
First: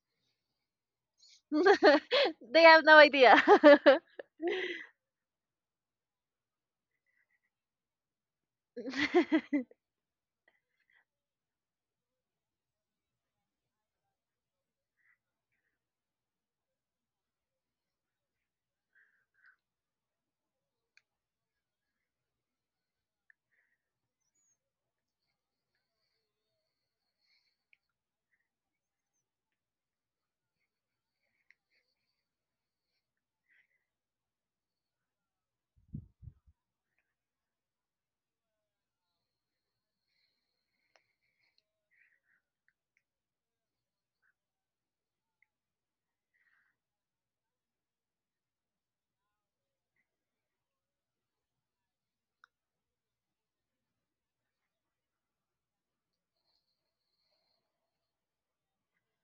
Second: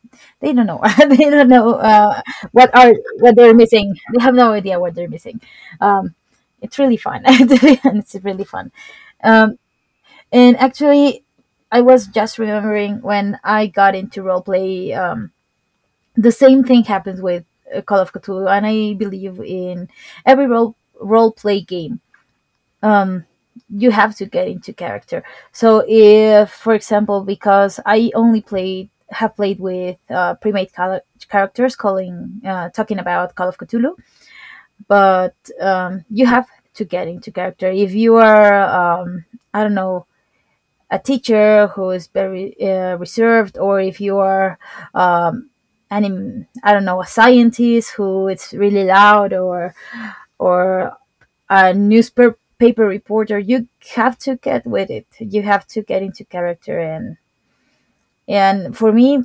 B: they don't know. [laughs] They don't know
A: [laughs] they
B: what
A: have
B: are,
A: no
B: what
A: idea.
B: they're missing. They have no idea what they're missing. Um, it's really fun. [laughs] To be honest, it's really fun. Um,
A: [laughs]
B: and actually, I was just remembering when I got into roleplay, um, the same thing happens with Call of Cthulhu, and I believe in every role play game. Um, you have to get into character. So if, for example, because I only played, have played with pre-made characters, calling, talking about Call of Cthulhu, but you have to get into character. If you are, um, I don't know, a teacher who is very reserved, or if you are, um, I don't know, a scientist who is really loud, or a newspaper reporter, you have to get with it. You have to get into character and. And for me,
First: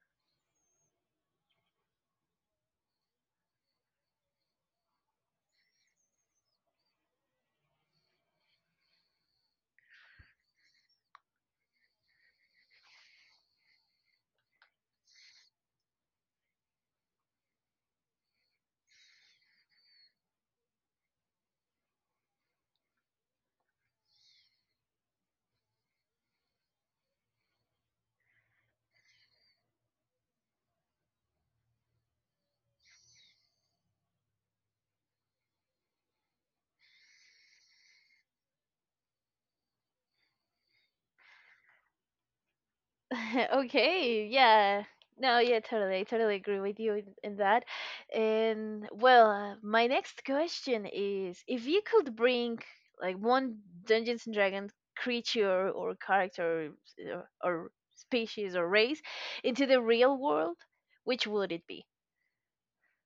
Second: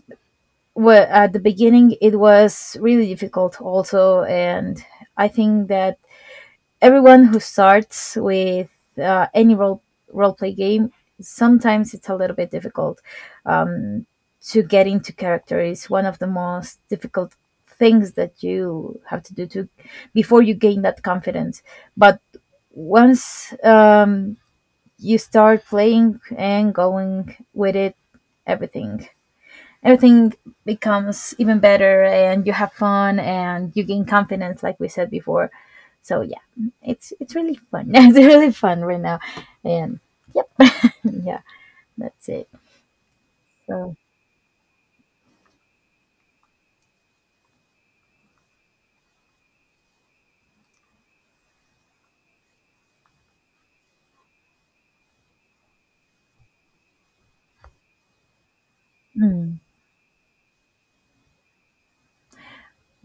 B: well, at the beginning, it was really difficult also. And I think that everyone who starts with any role play game, sometimes it's a little bit difficult to get into character. Is one of the most difficult things that you have to do to before you gain that confidence. But once you start playing and going with it, everything everything becomes even better, and you have fun and you gain confidence like we said before. So yeah, it's really fun. [laughs] It's really fun right now. And yep. [laughs] Yeah, that's it.
A: [laughs]
B: So
A: Okay, yeah. No, yeah, totally. I totally agree with you in that. And well, my next question is, if you could bring like one Dungeons and Dragons creature or character, or species or race
B: mm,
A: into the real world, which would it be?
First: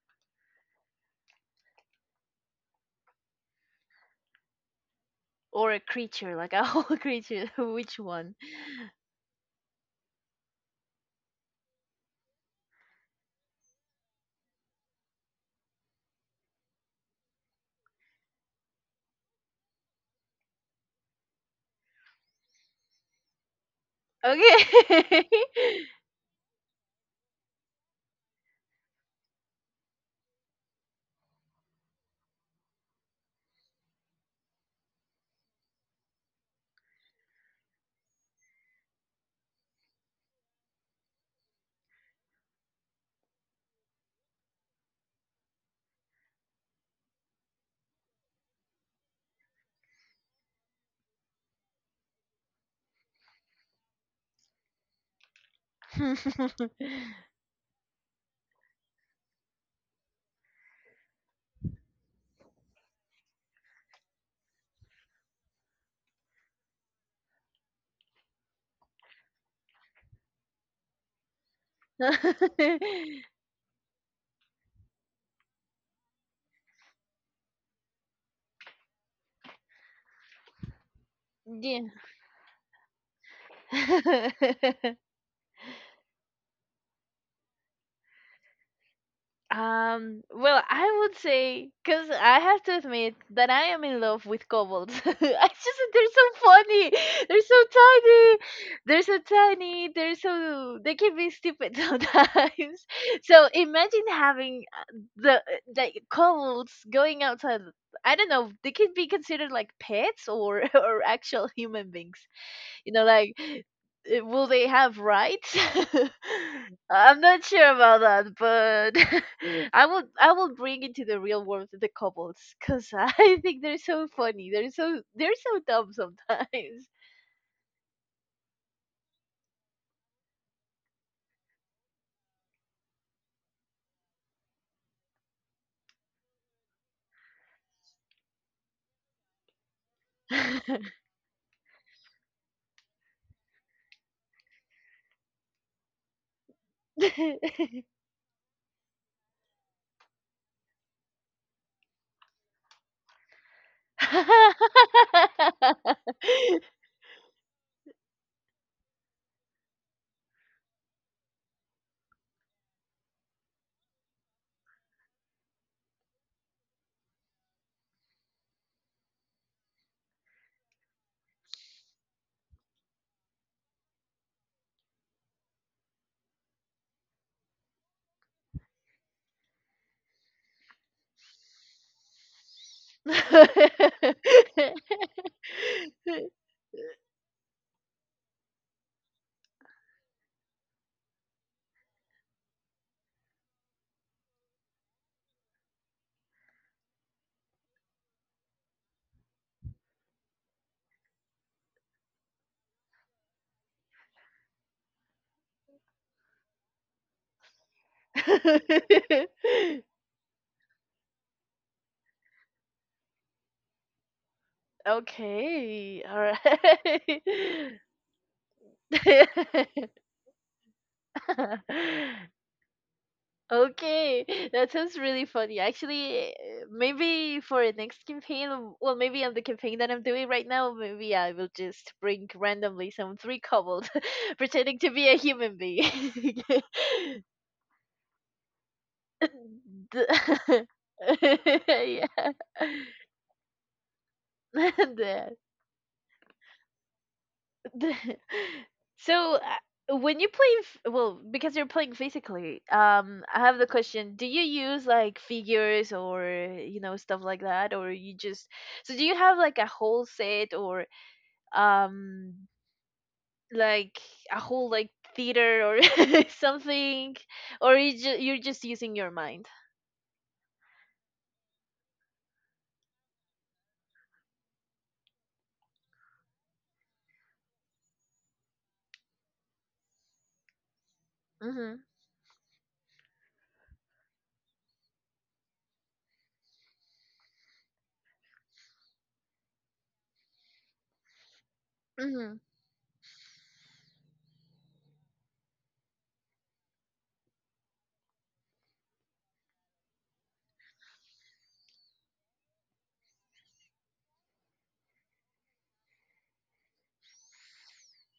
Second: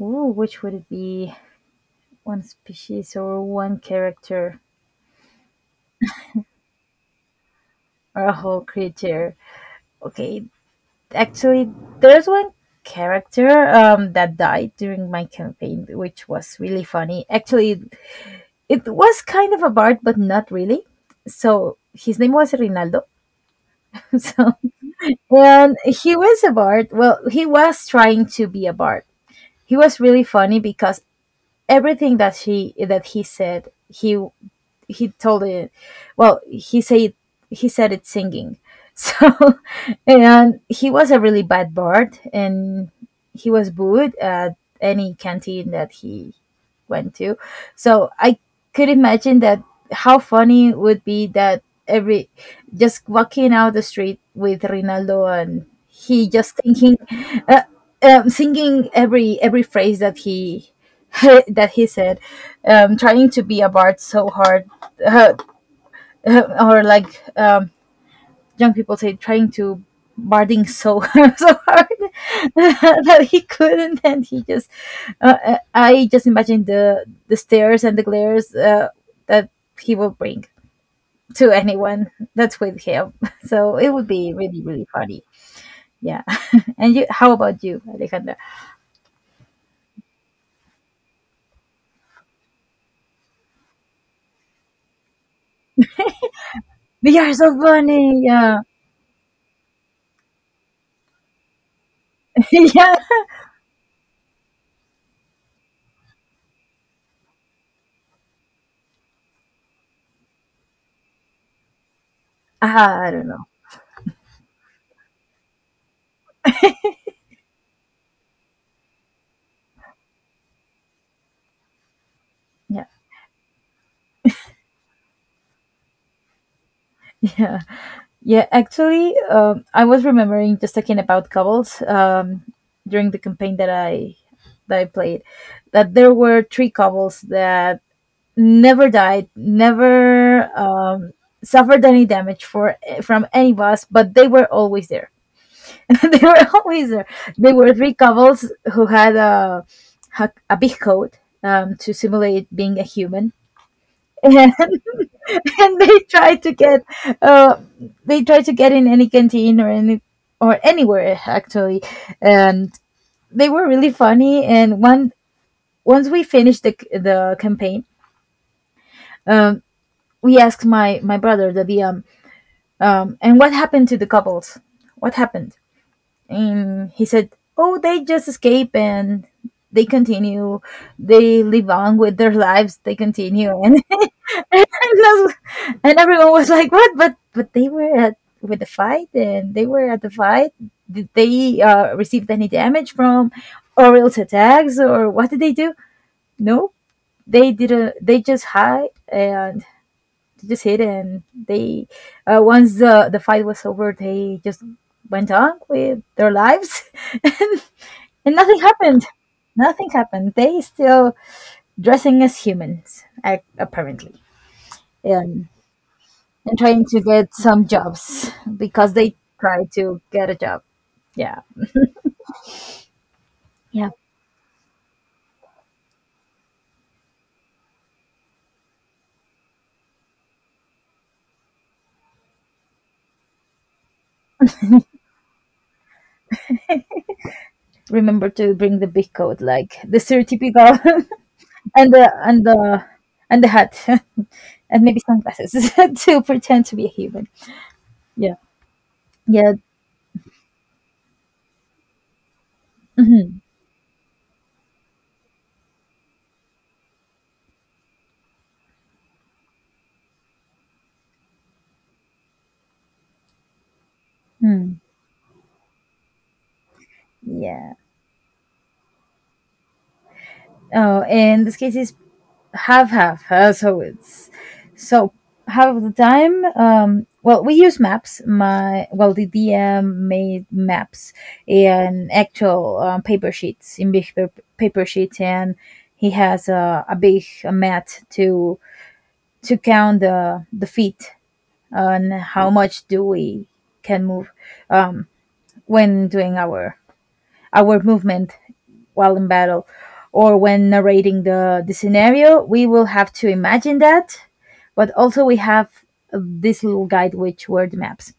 B: ooh, which would it be? One species or one character
A: Or a creature, like a whole [laughs] creature, [laughs] which
B: or a
A: one?
B: whole creature. Okay, actually, there's one character that died during my campaign, which was really funny. Actually, it was kind of a bard, but not really. So his name was Rinaldo. [laughs] So
A: Okay.
B: and he was a bard. Well, he was trying to be a bard. He was really funny because everything that she that he said, he told it, well he said, he said it singing. So [laughs] and he was a really bad bard, and he was booed at any canteen that he went to. So I could imagine that, how funny would be that every, just walking out the street with Rinaldo, and he just thinking, uh, singing every phrase that he [laughs] that he said, trying to be a bard so hard, uh, or like young people say, trying to barding so [laughs] so hard, [laughs]
A: [laughs]
B: that he couldn't, and he just I just imagine the stares and the glares that he will bring
A: [laughs]
B: to
A: yeah.
B: anyone that's with him. [laughs] So it would be really really
A: [laughs]
B: funny. Yeah. [laughs] And you, how about you, Alejandra?
A: Well, I would say, because I have to admit that I am in love with kobolds. [laughs] I just, they're so funny.
B: We are
A: They're
B: so
A: so
B: funny.
A: tiny.
B: Yeah.
A: They're so tiny. They're so, they can be stupid [laughs]
B: [laughs]
A: sometimes.
B: Yeah.
A: So imagine having the kobolds going outside. I don't know, they could be considered like pets, or [laughs] or actual human beings. You
B: Ah,
A: know,
B: I don't
A: like,
B: know.
A: will they have rights? [laughs] I'm not sure about that, but [laughs] I will bring into the real world the couples,
B: Yeah.
A: because [laughs] I think they're so funny. They're so, they're so dumb sometimes.
B: [laughs] Yeah. Yeah, actually, I was remembering just talking about cobbles, during the campaign that I played, that there were three cobbles that never died, never
A: [laughs]
B: um, suffered any damage for from any boss, but they were always there. [laughs] They were always there. They were three cobbles who had a a big coat, to simulate being a human. [laughs] [laughs] And they try to get uh they try to get in any canteen or any, or anywhere actually, and they were really funny. And one, once we finished the campaign, um we asked my brother the VM, and what happened to the couples, what happened. And he said, "Oh, they just escape, and they continue. They live on with their lives. They continue." And [laughs] and that's- and everyone was like, "What?" But they were at with the fight, and they were at the fight. Did they receive any damage from Orioles attacks, or what did they do? No, they did. Not They just hide and they just hit and they once the fight was over, they just went on with their lives. [laughs] and, and nothing happened, nothing happened. They still dressing as humans, apparently. and
A: okay, all
B: and trying to get some jobs, because they try
A: right.
B: to get a job. Yeah,
A: [laughs] [laughs]
B: yeah.
A: Okay, [laughs] that sounds really funny. Actually, eh, maybe for the next campaign, well, maybe on the campaign that I'm doing right now, maybe I will just bring randomly some three kobolds [laughs] pretending to be a human being.
B: Remember to bring the big coat like
A: [laughs]
B: the
A: D-
B: stereotypical. [laughs] And
A: [laughs] yeah.
B: the and
A: [laughs]
B: the hat. [laughs] And maybe
A: And,
B: sunglasses [laughs] to pretend to be a human.
A: [laughs]
B: Yeah.
A: so
B: Yeah.
A: when you play well, because you're playing physically, um,
B: Mhm.
A: I have the question, do you use like figures or, you know, stuff like that, or you just, so, do you have like a whole set, or um, like a whole
B: Hmm.
A: like theater, or [laughs] something,
B: Yeah.
A: or you you're just using your mind?
B: Oh, in this case, it's half half. So it's so half of the time. Well, we use maps. My well, the DM made maps
A: Mhm.
B: and actual paper sheets, in paper sheets, and he has a big mat to count the feet on
A: Mhm.
B: how much do we can move, um, when doing our movement while in battle, or when narrating the scenario. We will have to imagine that, but also we have this little guide, which were the maps.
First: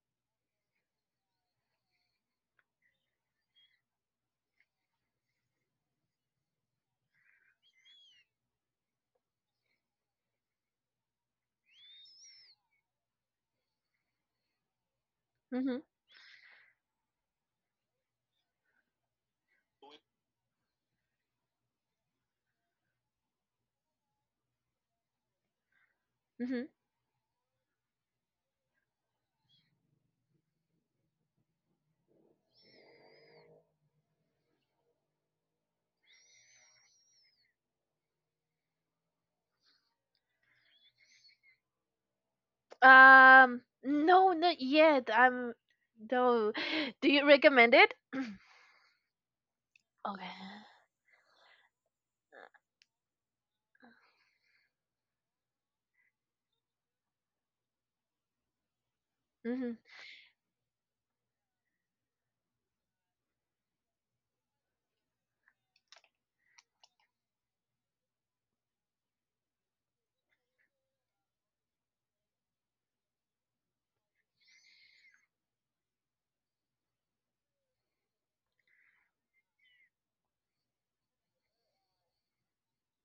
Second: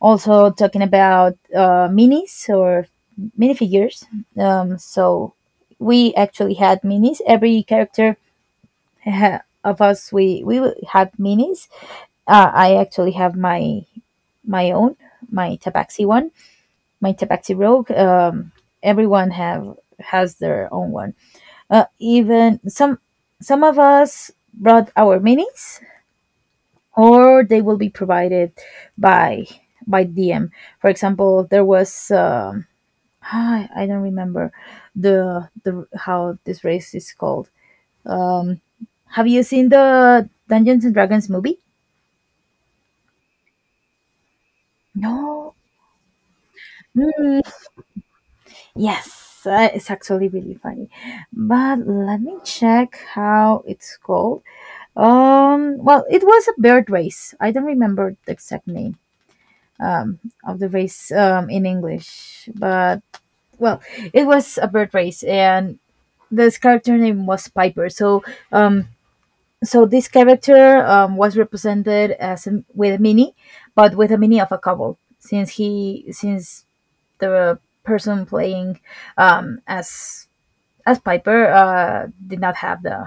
B: Also, talking about minis or minifigures. So, we actually had minis. Every character of us, had minis. I actually have my my own, my
A: Mhm.
B: Tabaxi one, my Tabaxi rogue. Everyone have has their own one. Even some of us brought our minis,
A: Mhm.
B: or they will be provided by by DM. For example, there was I don't remember the how this race is called. Um, have you seen the Dungeons and Dragons movie?
A: Um, no, not yet, I'm
B: No.
A: no. [gasps] do you
B: Mm,
A: recommend it?
B: yes, it's actually
A: Okay.
B: really funny. But let me check how it's called. Well, it was a bird race. I don't remember the exact name,
A: Mhm.
B: um, of the race, in English. But well, it was a bird race, and this character name was Piper. So um, so this character was represented as a, with a mini, but with a mini of a couple, since he since the person playing um, as as Piper did not have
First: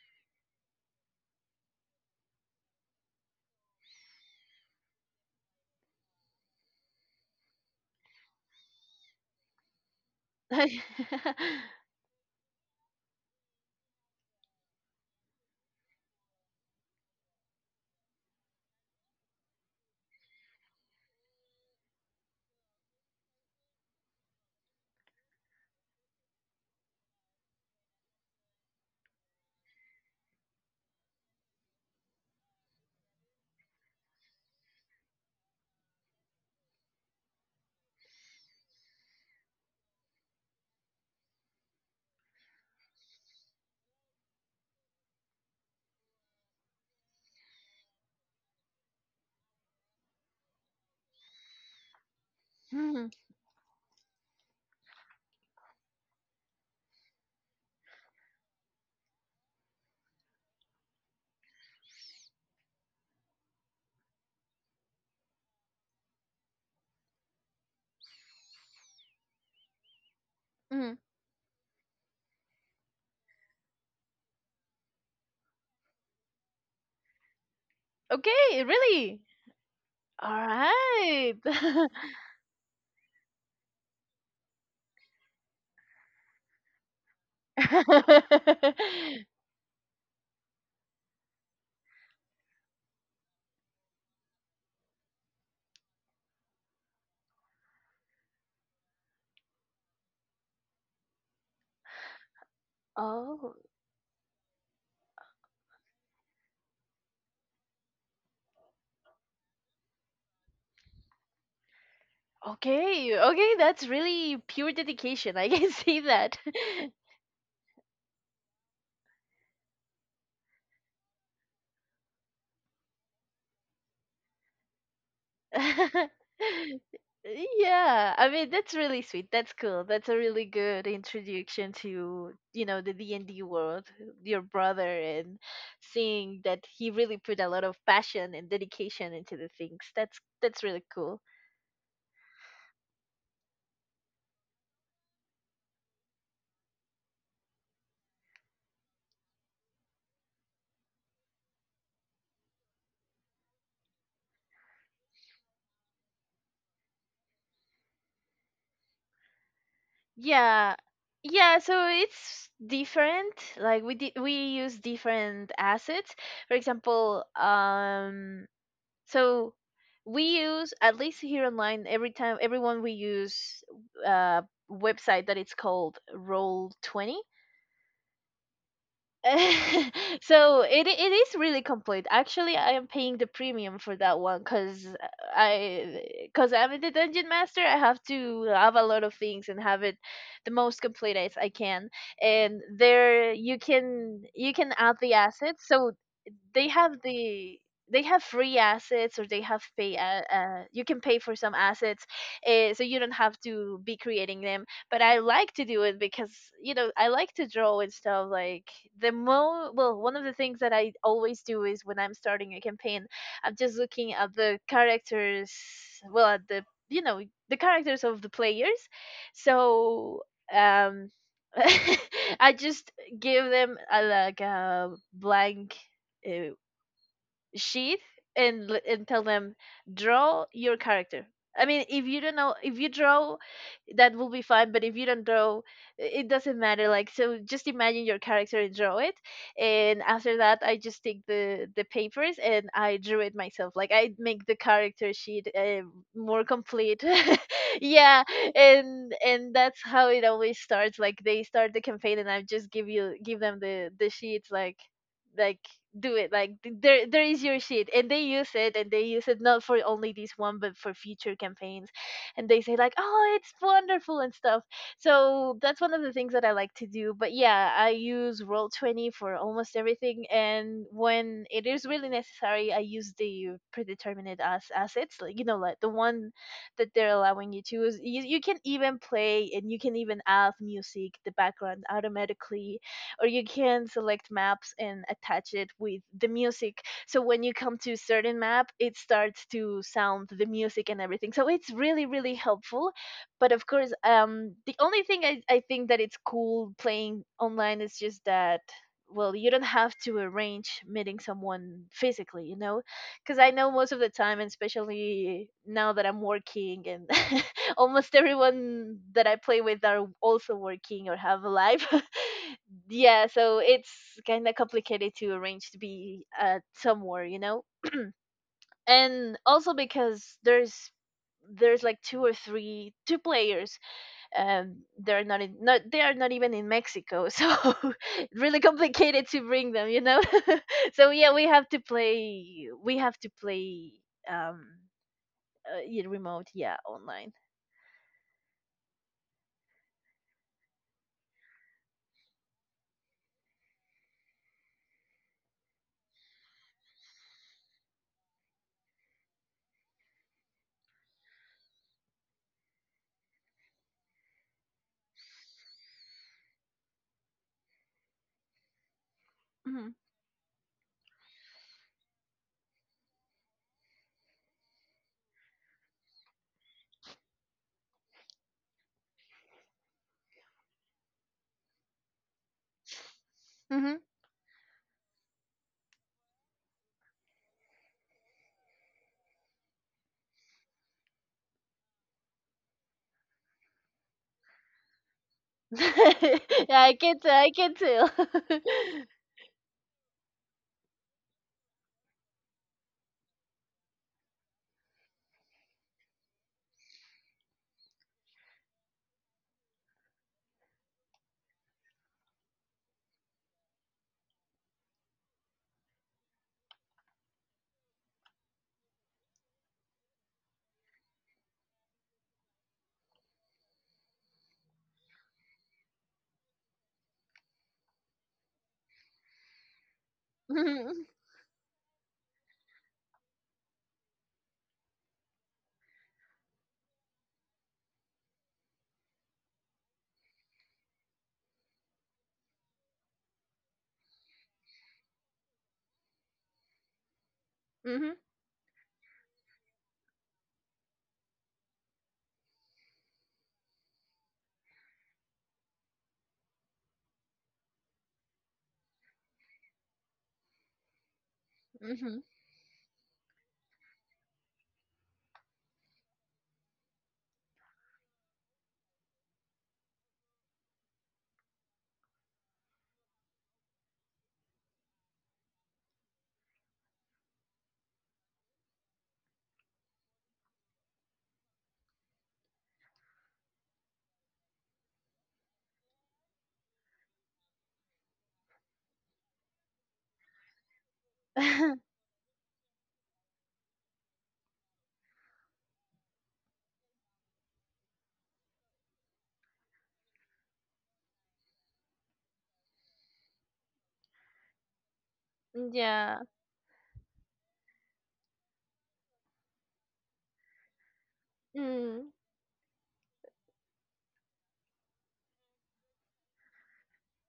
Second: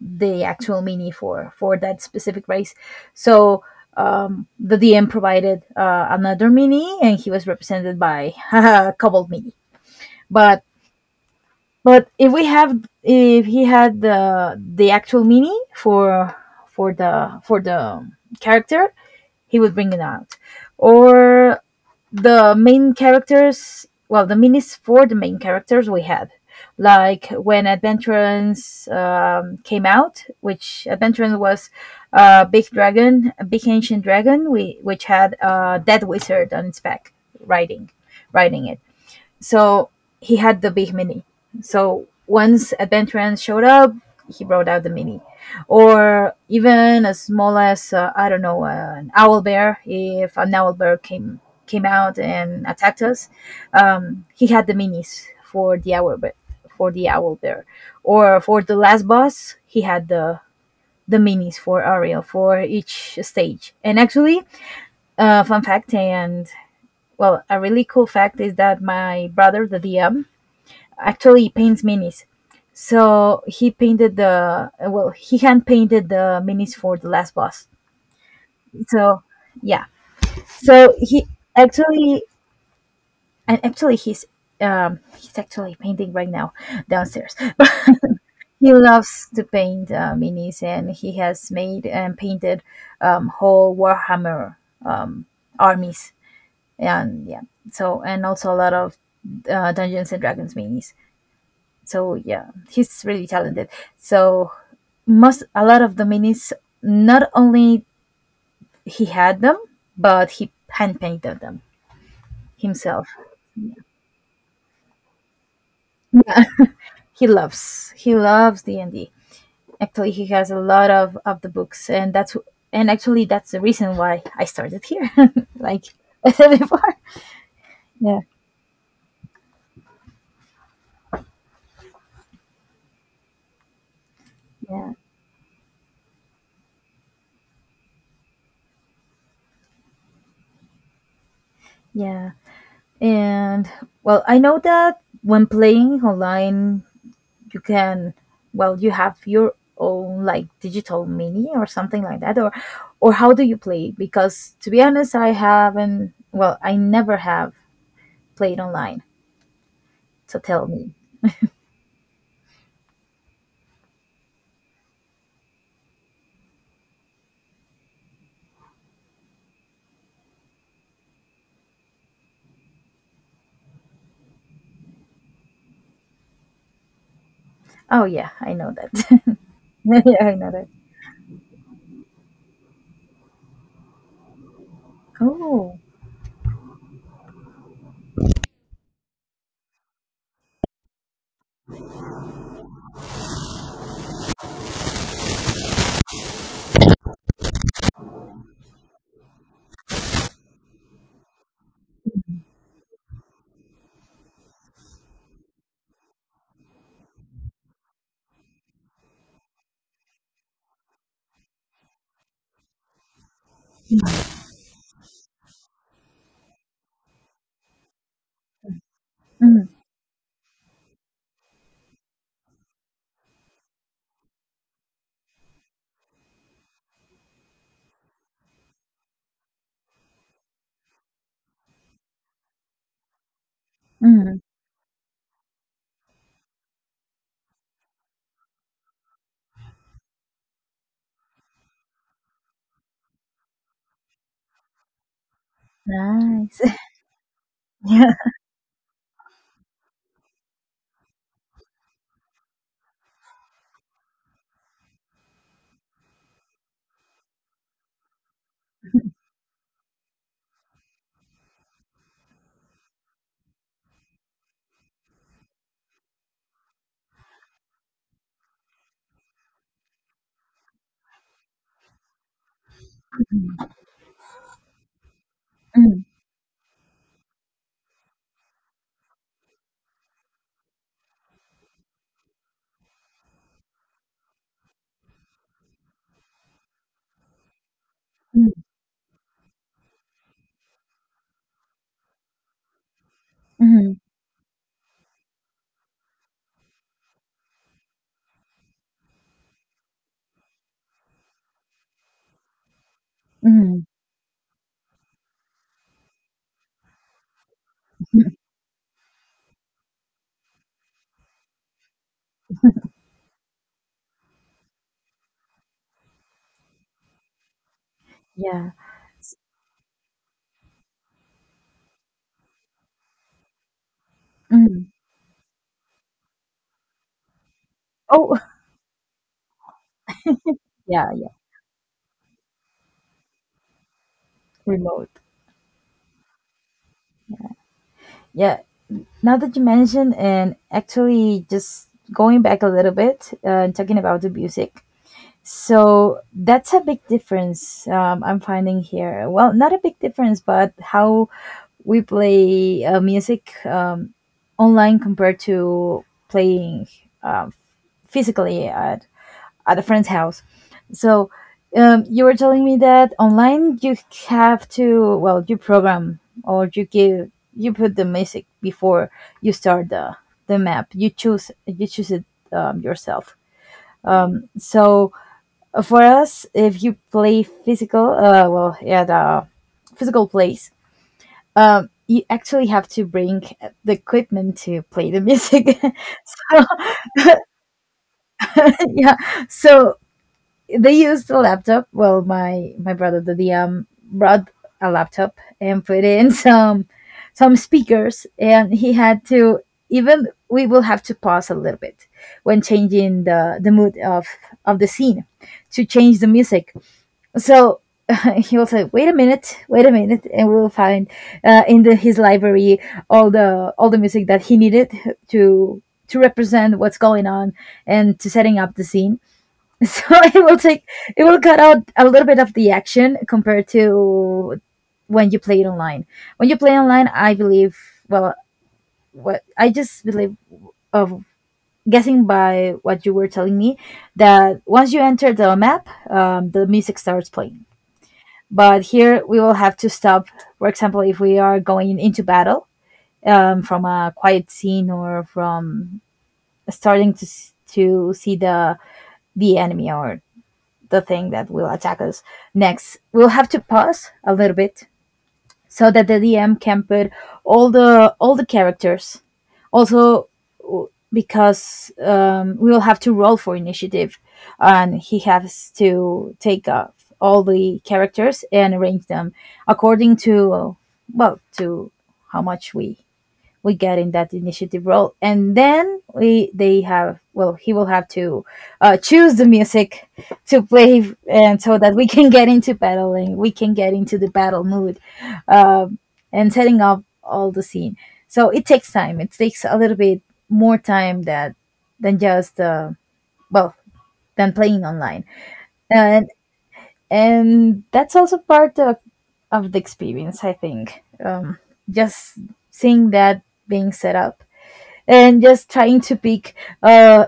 B: the actual mini for that specific race. So the DM provided another mini, and he was represented by [laughs] a Cobalt Mini. But but if we have, if he had the actual mini for the character, he would bring it out. Or the main characters, well the minis for the main characters, we had, like when Adventurance came out, which Adventurance was a big dragon, a big ancient dragon, we, which had a dead wizard on its back riding, riding it. So he had the big mini. So once Adventurance showed up, he brought out the mini, or even as small as I don't know, an owl bear. If an owl bear came out and attacked
A: Mhm,
B: us, he had the minis for the owl bear, for the owl bear, or for the last boss, he had the minis for Ariel for each stage. And actually, fun fact and well, a really cool fact is that my brother, the DM,
A: mhm. [laughs]
B: actually he paints minis. So he painted the, well, he hand painted the minis for the last boss.
A: Okay,
B: So
A: really?
B: yeah,
A: All
B: so he
A: right.
B: actually, and actually he's he's actually painting right now downstairs. [laughs] He loves to
A: [laughs]
B: paint minis, and he has made and painted whole Warhammer um armies, and yeah. So and also a lot of Dungeons and Dragons minis. So yeah, he's really
A: Oh,
B: talented. So most, a lot of the minis, not only he had them, but he hand painted them himself.
A: okay. Okay, that's really pure dedication. I can see that.
B: He loves, he loves D&D. Actually he has a lot of the books, and that's and actually that's the reason why I started here [laughs] like
A: [laughs]
B: I said before.
A: Yeah,
B: Yeah,
A: I mean, that's really sweet. That's cool. That's a really good introduction to, you know, the D&D world, your brother,
B: yeah,
A: and seeing that he really put a lot of passion and dedication into the things. That's really cool.
B: yeah. And well, I know that when playing online, you can, well you have your own like digital mini or something like that, or how do you play? Because to be honest, I haven't, well I never have played online. So tell
A: Yeah.
B: me.
A: Yeah, so it's different. Like, we use different assets. For example, so we use, at least here online, every time, everyone, we use uh website that it's called Roll20.
B: Oh yeah, I know that. [laughs]
A: [laughs]
B: Yeah, I know
A: so
B: that.
A: it is really complete. Actually, I am paying the premium for that one, because
B: Oh.
A: I, because I'm the dungeon master. I have to have a lot of things and have it the most complete as I can. And there you can, you can add the assets. So they have the, they have free assets, or they have pay, you can pay for some assets, so you don't have to be creating them. But I like to do it, because, you know, I like to draw and stuff. Like, the mo well, one of the things that I always do is, when I'm starting a campaign, I'm just looking at the characters, well at the you know, the characters of the players.
B: Mm.
A: So, um, [laughs] I just give them a, like a blank, uh, sheet, and and tell them, draw your character. I mean, if you don't know if you draw, that will
B: Mm.
A: be fine, but if you don't draw, it doesn't matter. Like, so just imagine your character and draw it. And after that, I just take the papers and I drew it myself, like I make the character sheet, more
B: Nice. [laughs]
A: complete. [laughs]
B: Yeah.
A: yeah. And that's how it always starts. Like, they start the campaign and I just give them the sheets, like, do it, like, there is your shit, and they use it, and they use it not for only this one, but for future campaigns, and they say like, oh, it's wonderful and stuff. So that's one of the things that I like to do. But yeah, I use Roll 20 for almost everything, and when it is really necessary, I use the predetermined as assets, like, you know, like the
B: Mm.
A: one that they're allowing you to use. You can even play and you can even add music, the background automatically, or you can select maps and attach it with the music. So when you come to a certain
B: Mm.
A: map, it starts to sound the music and everything. So it's really really helpful. But of course,
B: Mm.
A: the only thing I think that it's cool playing online is just that. Well, you don't have to arrange meeting someone physically, you know, because I know
B: Mm.
A: most of the time, and especially now that I'm working, and [laughs] almost
B: [laughs]
A: everyone that I play with are also working or have a life. [laughs] yeah, so it's kind of complicated to arrange to be somewhere, you know.
B: Yeah.
A: And also because there's like 2 or 3 2 players, um,
B: Mm.
A: they're not in not they are not even in Mexico. So [laughs]
B: Oh.
A: really complicated to bring them, you know.
B: [laughs]
A: [laughs]
B: Yeah.
A: so
B: Yeah,
A: yeah, we have to play, we have to play, um,
B: remote.
A: yeah, remote, yeah, online.
B: Yeah. Now that you mentioned, and actually just going back a little bit, talking about the music, so that's a big difference, I'm finding here. Well, not a big difference, but how we play music online compared to playing um physically at a
A: Hmm.
B: friend's house. So you were telling me that online you have to, well you program, or you give you put the music before you start the map. You choose, you choose it, yourself.
A: Hmm.
B: So for us, if you play physical, well, yeah, the physical plays, you actually have to bring the equipment to play the music.
A: [laughs] yeah, I can tell, I can tell. [laughs]
B: [laughs] Yeah. So they used a laptop. Well, my brother, the DM, brought a laptop and put in [laughs] some speakers, and he had to, even we will have to pause a little bit when changing the mood of the scene to change the music. So. [laughs] He will say, wait a minute," and we'll find in the, his library all the music that he needed to to represent what's going on, and to setting up the scene. [laughs] So it will take,
A: hmm.
B: it will cut out a little bit of the action compared to when you play it online. When you play online, I believe, well what I just believe of guessing by what you were telling me, that once you enter the map, the music starts playing.
A: Hmm.
B: But here we will have to stop, for example if we are going into battle, from a quiet scene, or from starting to to see the enemy or the thing that will attack us next. We'll have to pause a little bit so that the DM can put all the characters. Also, because we will have to roll for initiative, and he has to take off all the characters and arrange them according to, well, to how much we get in that initiative role. And then we they have well he will have to choose the music to play, and
A: Hmm.
B: so
A: [laughs]
B: that we can get into the battle mood. um, and setting up all the scene. So it takes time, it takes a little bit more time that than just well than playing online.
A: Yeah.
B: And and that's also part of the experience, I think.
A: Mm.
B: Just seeing that being set up, and just trying to pick uh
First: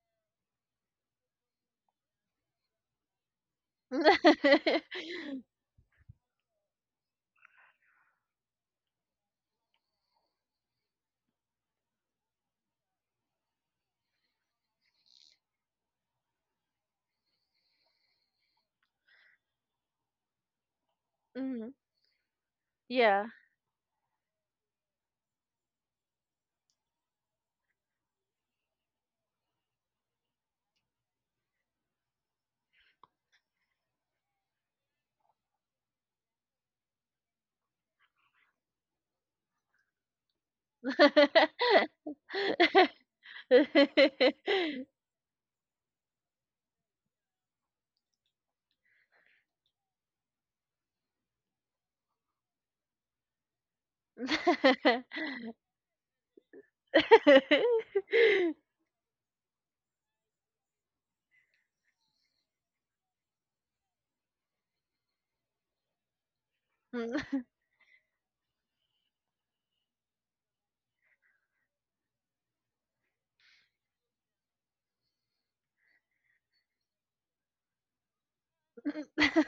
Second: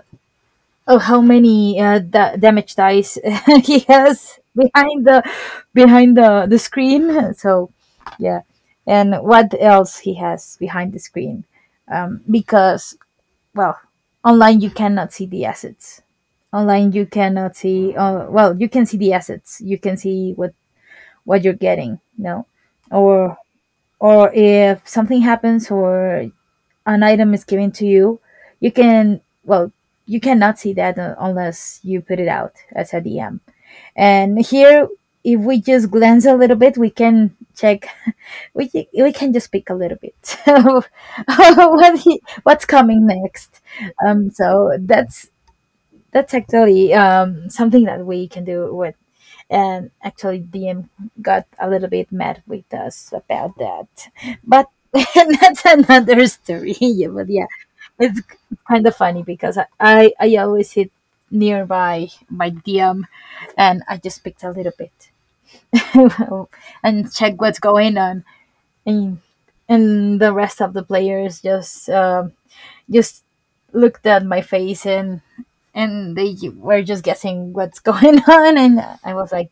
B: oh, how many damage dice [laughs] he has behind the
A: [laughs]
B: the screen. [laughs] So, yeah. And what else he has behind the screen. Um, because well online you cannot see the assets. Online you cannot see, well, you can see the assets, you can see what you're
A: Mhm.
B: getting. No,
A: Yeah.
B: or or if something happens, or an item is given to you, you can, well, you cannot see that unless you put it out as a DM. And here, if we just glance a little bit, we can check. We can just pick a little bit [laughs]
A: [laughs]
B: what's coming next. So that's actually something that we can do with. And actually, DM got a little bit mad with us about that. But [laughs] that's
A: [laughs]
B: another story. [laughs] Yeah, but yeah, it's kind of funny because I always sit nearby my DM, and I just picked a little bit [laughs] and check
A: Mm.
B: what's going on. And, and the rest of the players just. Just looked at my face, and they were just guessing what's going [laughs] on. And I was like,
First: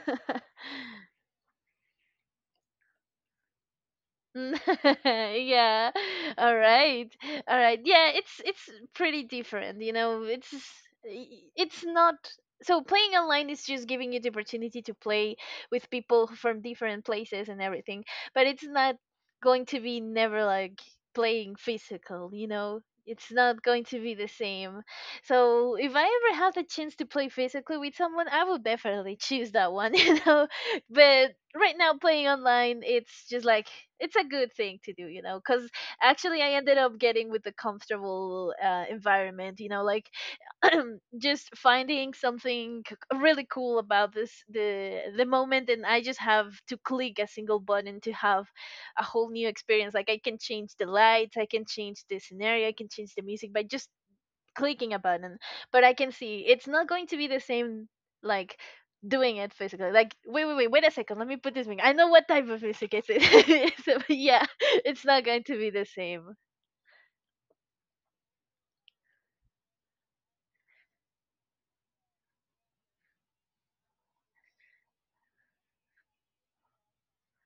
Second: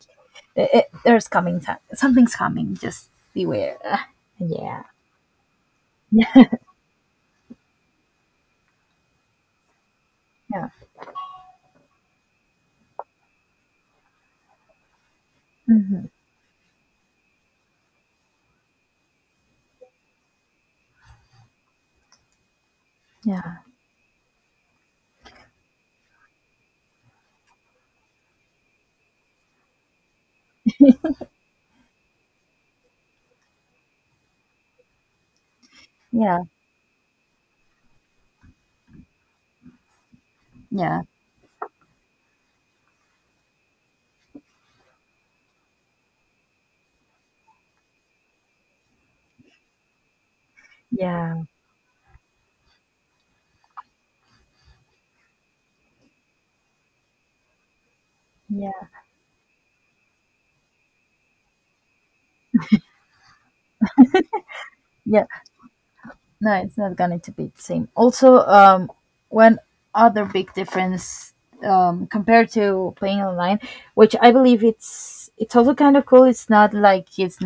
B: "Eh, eh, there's coming time, something's coming, just beware.
A: [laughs]
B: Yeah,
A: yeah,
B: yeah,
A: all right all right, yeah, it's pretty different.
B: yeah."
A: It's not so playing online is just giving you the opportunity to play with
B: Hmm,
A: people from different places and everything, but it's not going to be never like playing physical, you know. It's
B: yeah,
A: not going to be the same. So if I ever had the chance to play physically with someone, I would definitely [laughs] choose that one [laughs] you know But right now playing online, it's just like it's a good thing to do, you know, because actually
B: yeah,
A: I ended up getting with a comfortable environment, you know, like [clears throat]
B: yeah,
A: just finding something really cool about this the moment, and I just have to click a single button to have a whole new experience. Like I can change the lights,
B: yeah,
A: I can change the scenario, I can change the music by just clicking a button. But I can see it's not going to be the same, like
B: yeah,
A: doing it physically. Like wait, a second, let me put this thing, I know what type of music it is. [laughs] So, yeah, it's not
B: yeah.
A: going to be the same.
B: No, it's not going to be the same. Also, one other big difference compared to playing online, which I believe it's also kind of cool. It's not like it's,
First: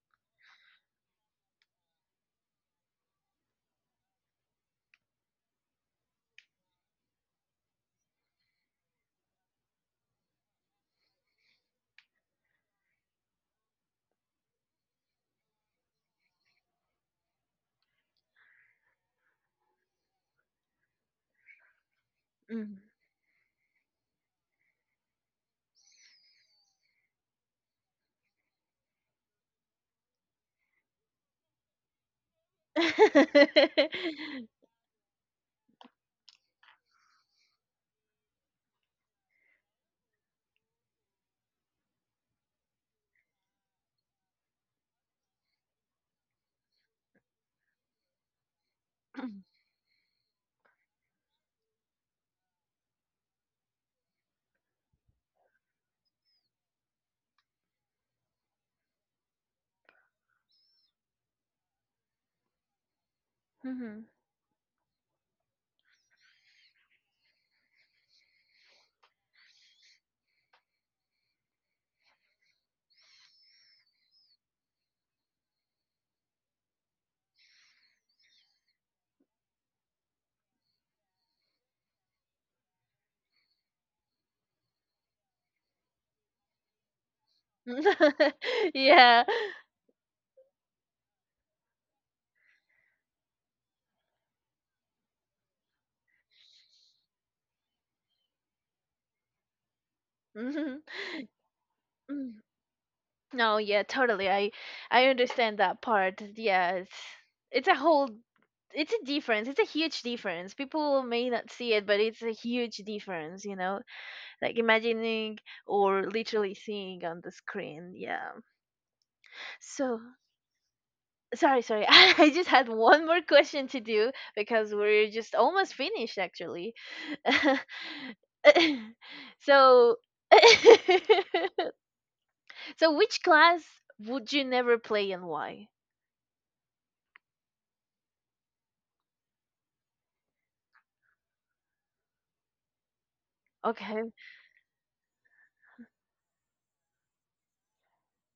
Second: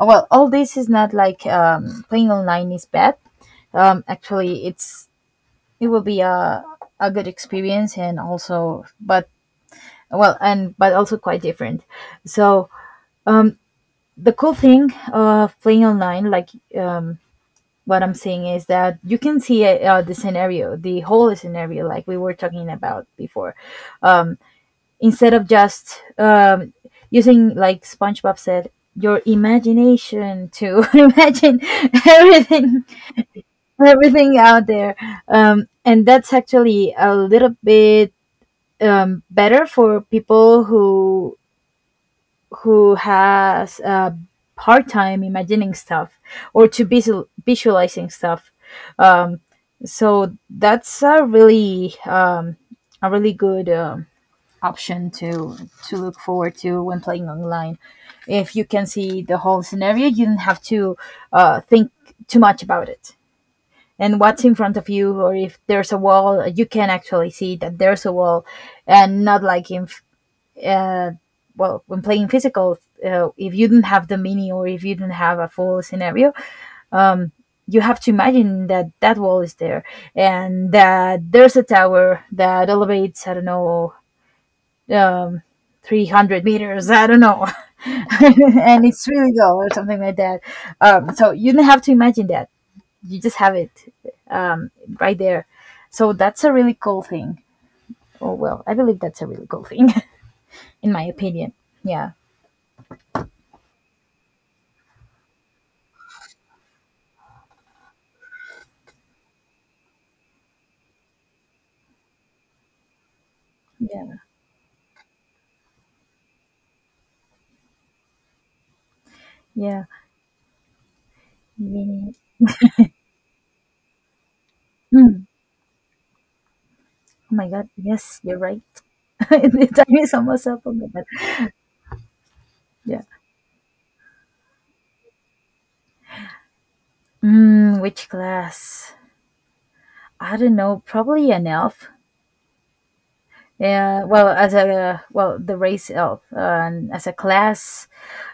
B: well, all this is not like playing online is bad. Actually, it's, it will be a good experience, and also, but, well, and but also quite different. So, um, the cool thing of playing online, like, um, what I'm saying is that you can see the whole scenario, like we were talking
A: Mhm.
B: about before. um, Instead of just, using, like SpongeBob said, your imagination to [laughs] imagine everything everything
A: [laughs]
B: out there. And that's actually a little bit better for people who has a hard time imagining stuff, or to visualizing stuff. um, so that's a really good option to look forward to when playing online. If you can see the whole scenario, you don't have to think too much about it.
A: Mhm.
B: And what's in front of you, or if there's a wall, you can actually see that there's a wall, and not like in uh, when playing physical. If you don't have the mini, or if you don't have a full scenario, um, you have to imagine that that wall is there, and that there's a tower that elevates. I don't know, um, 300 meters, I don't know. [laughs]
A: [laughs]
B: And it's
A: Yeah.
B: really low, or something like that. So you don't have to imagine that, you just have it um, right there. So that's a really cool thing. Oh, well, I believe that's a really cool thing. [laughs]
A: Mhm.
B: In my opinion. Yeah,
A: Mm. No, yeah, totally. I understand that part. Yeah, it's a whole, it's a difference. It's a huge difference. People may not see it, but it's a huge difference, you know.
B: yeah,
A: Like imagining or literally seeing on the screen. Yeah.
B: yeah.
A: So sorry. [laughs]
B: Yeah.
A: I just had one more question to do because
B: Mm,
A: we're
B: oh
A: just almost finished actually. [laughs]
B: my god, yes, you're right. [laughs] The
A: So
B: time is almost up, oh
A: [laughs]
B: my god.
A: so
B: Yeah.
A: which class would you never play and why?
B: Mm, which class? I don't know, probably an elf.
A: Okay.
B: Yeah, well, as a, well, the race of, as a class,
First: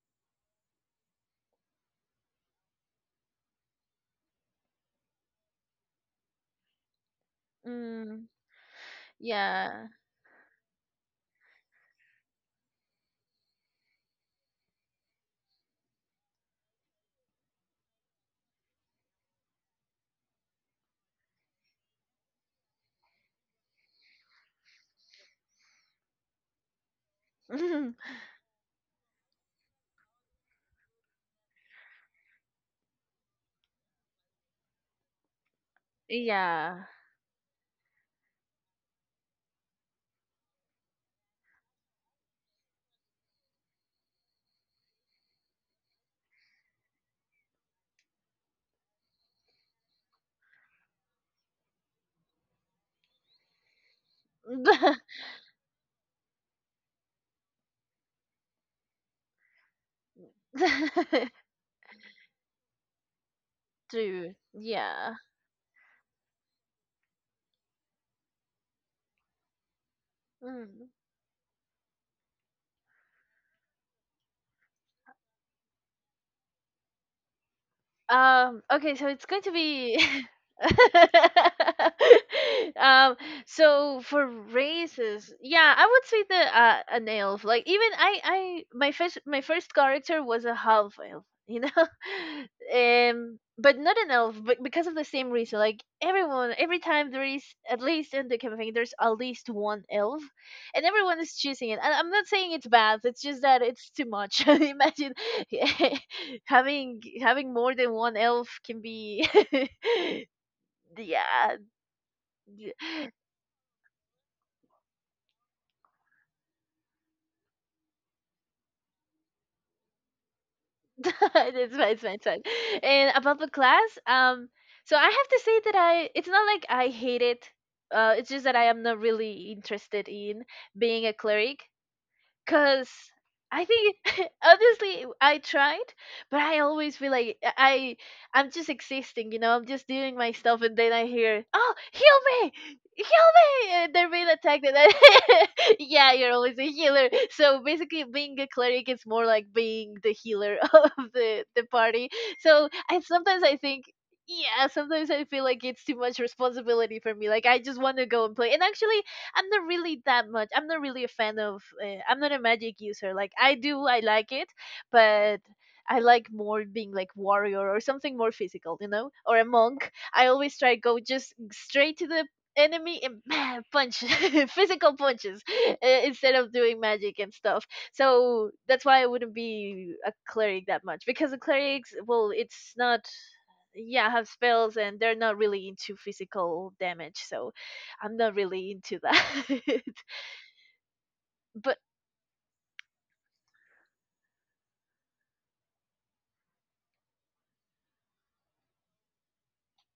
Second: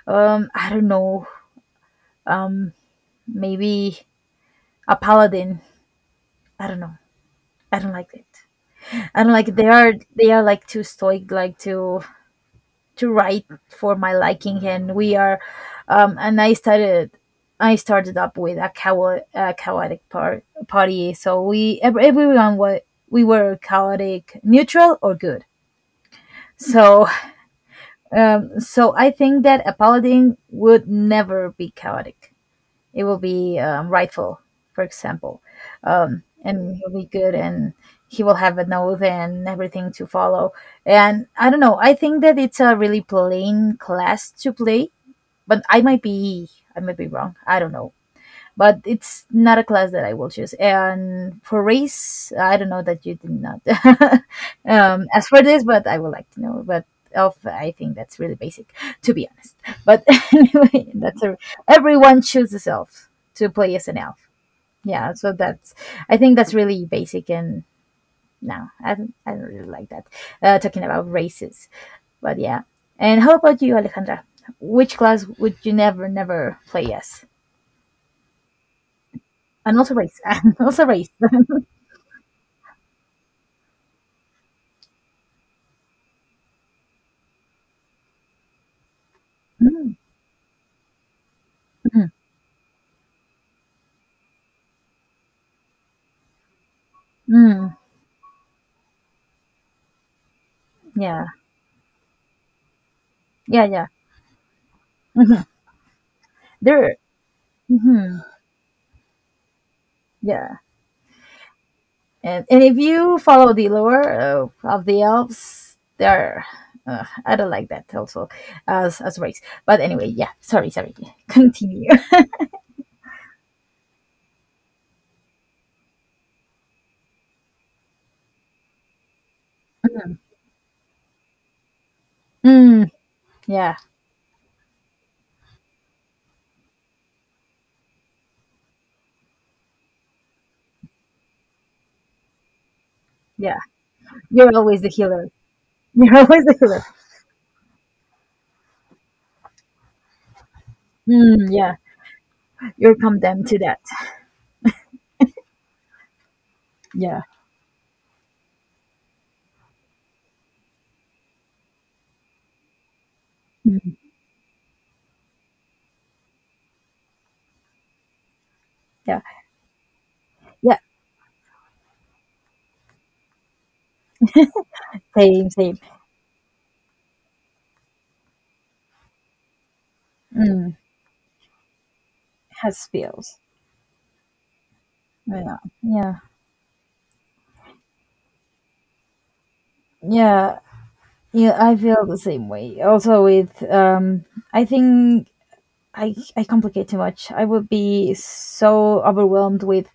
B: I don't know, um, maybe a paladin. I don't know. I don't like
A: Mm,
B: it. I don't like it. they
A: yeah.
B: are they are like too stoic, like too right for my liking. And we are, and I started. I started up with a chaotic party, so everyone was, we were chaotic, neutral, or good. So [laughs]
A: [laughs]
B: So I think that a paladin would never be chaotic. It will be rightful, for example, and
A: Yeah.
B: he'll be good, and he will have an oath and everything to follow. And I don't know. I think that it's a really plain class to play, but I might be, I might be wrong. I don't know. But it's not a class that I will choose. And for race, I don't know that you did not [laughs]
A: [laughs]
B: ask for this, but I would like to know. But of, I think that's really basic, to be honest. But [laughs] anyway, that's a, everyone chooses elf, to play as an elf.
A: Dude. Yeah.
B: Yeah, so that's, I think that's really basic, and no, I don't really like that. Talking
A: Mm.
B: about races, but yeah. And how about you, Alejandra? Which class would you never, never play as?
A: Okay, so it's going to
B: And also
A: be
B: race. [laughs] And also
A: [laughs]
B: race.
A: um, so for races, yeah, I would say the an elf. Like even I my first
B: [laughs]
A: character was a half elf, you know? [laughs]
B: Mm,
A: Um, but not an elf, but because of the same reason. Like everyone, every time there is,
B: mm,
A: at least in the campaign there's at least one elf, and everyone
B: yeah,
A: is choosing it. And I'm not saying it's bad. It's just that
B: yeah, yeah.
A: it's too much. [laughs] Imagine
B: Hmm.
A: [laughs]
B: There,
A: having more than one
B: hmm,
A: elf can be.
B: yeah,
A: [laughs] Yeah,
B: and
A: d-
B: if you follow the lore of the elves, they're, I don't like that also as a race. But anyway, yeah. Sorry, sorry.
A: [laughs] it's fine.
B: Continue.
A: It's fine. And about the class, so I have to say that I, it's not like I hate it. It's just that I am not really interested in being a cleric.
B: [laughs]
A: Cause
B: Mm,
A: I
B: yeah,
A: think [laughs] honestly I tried, but I always feel like I'm just existing, you know. I'm just doing my stuff, and then I hear, "Oh, heal me, heal
B: yeah.
A: me!" And they're being
B: You're
A: attacked, and
B: always the healer.
A: I, [laughs] yeah,
B: You're [laughs]
A: you're
B: always the
A: always a
B: healer.
A: healer. So basically, being a cleric is more like being the healer [laughs] of the
B: Mm,
A: the
B: yeah,
A: party. So
B: you're
A: and sometimes
B: condemned
A: I
B: to that.
A: think. Yeah, sometimes I feel like it's too much responsibility for
B: Yeah,
A: me. Like I just want to go and play. And actually, I'm not really that much. I'm not really a fan of. I'm not a magic user. Like I do, I
B: mm,
A: like it, but I like more being like warrior or something more physical, you know,
B: yeah,
A: or a monk. I always try
B: yeah.
A: go just straight to the enemy and [laughs] punch [laughs] physical punches,
B: Same, same.
A: instead of doing magic and stuff. So that's why I wouldn't be a cleric
B: Mm,
A: that much, because the clerics, well, it's
B: has
A: not,
B: feels.
A: yeah, have spells, and they're not
B: Yeah,
A: really into
B: yeah,
A: physical damage, so I'm not really into that.
B: yeah. Yeah, I
A: [laughs] But
B: feel the same way. Also, with, I think I complicate too much. I would be so overwhelmed with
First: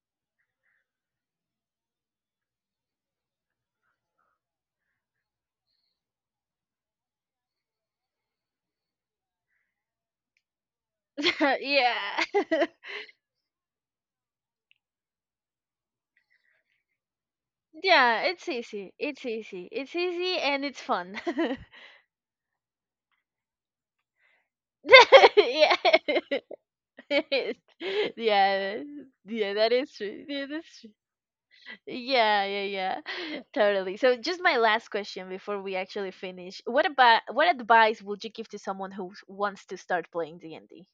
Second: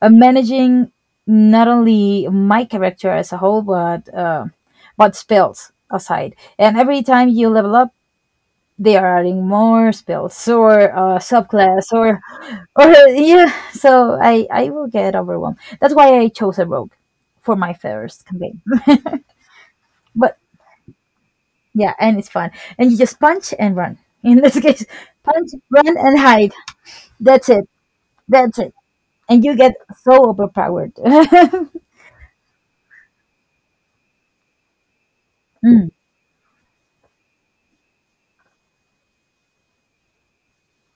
B: managing not only my character as a whole, but spells aside. And every time you level up, they are adding more spells or
A: [laughs]
B: subclass
A: yeah. [laughs]
B: or [laughs] yeah. So I will get overwhelmed. That's why I chose a rogue for my
A: Yeah,
B: first
A: it's
B: campaign. [laughs]
A: easy. It's easy. It's
B: But,
A: easy and it's fun. [laughs]
B: yeah, and it's fun. And you just punch and run. [laughs] In this case, punch,
A: Yeah.
B: run, and hide. That's
A: [laughs]
B: it. That's it.
A: Yeah.
B: And
A: Yeah,
B: you
A: that
B: get
A: is true.
B: so
A: Yeah, that's true.
B: overpowered. [laughs]
A: Yeah. [laughs] Totally. So just my last question before we
B: Mm,
A: actually finish. What about, what advice would you give to someone who wants to start playing D&D?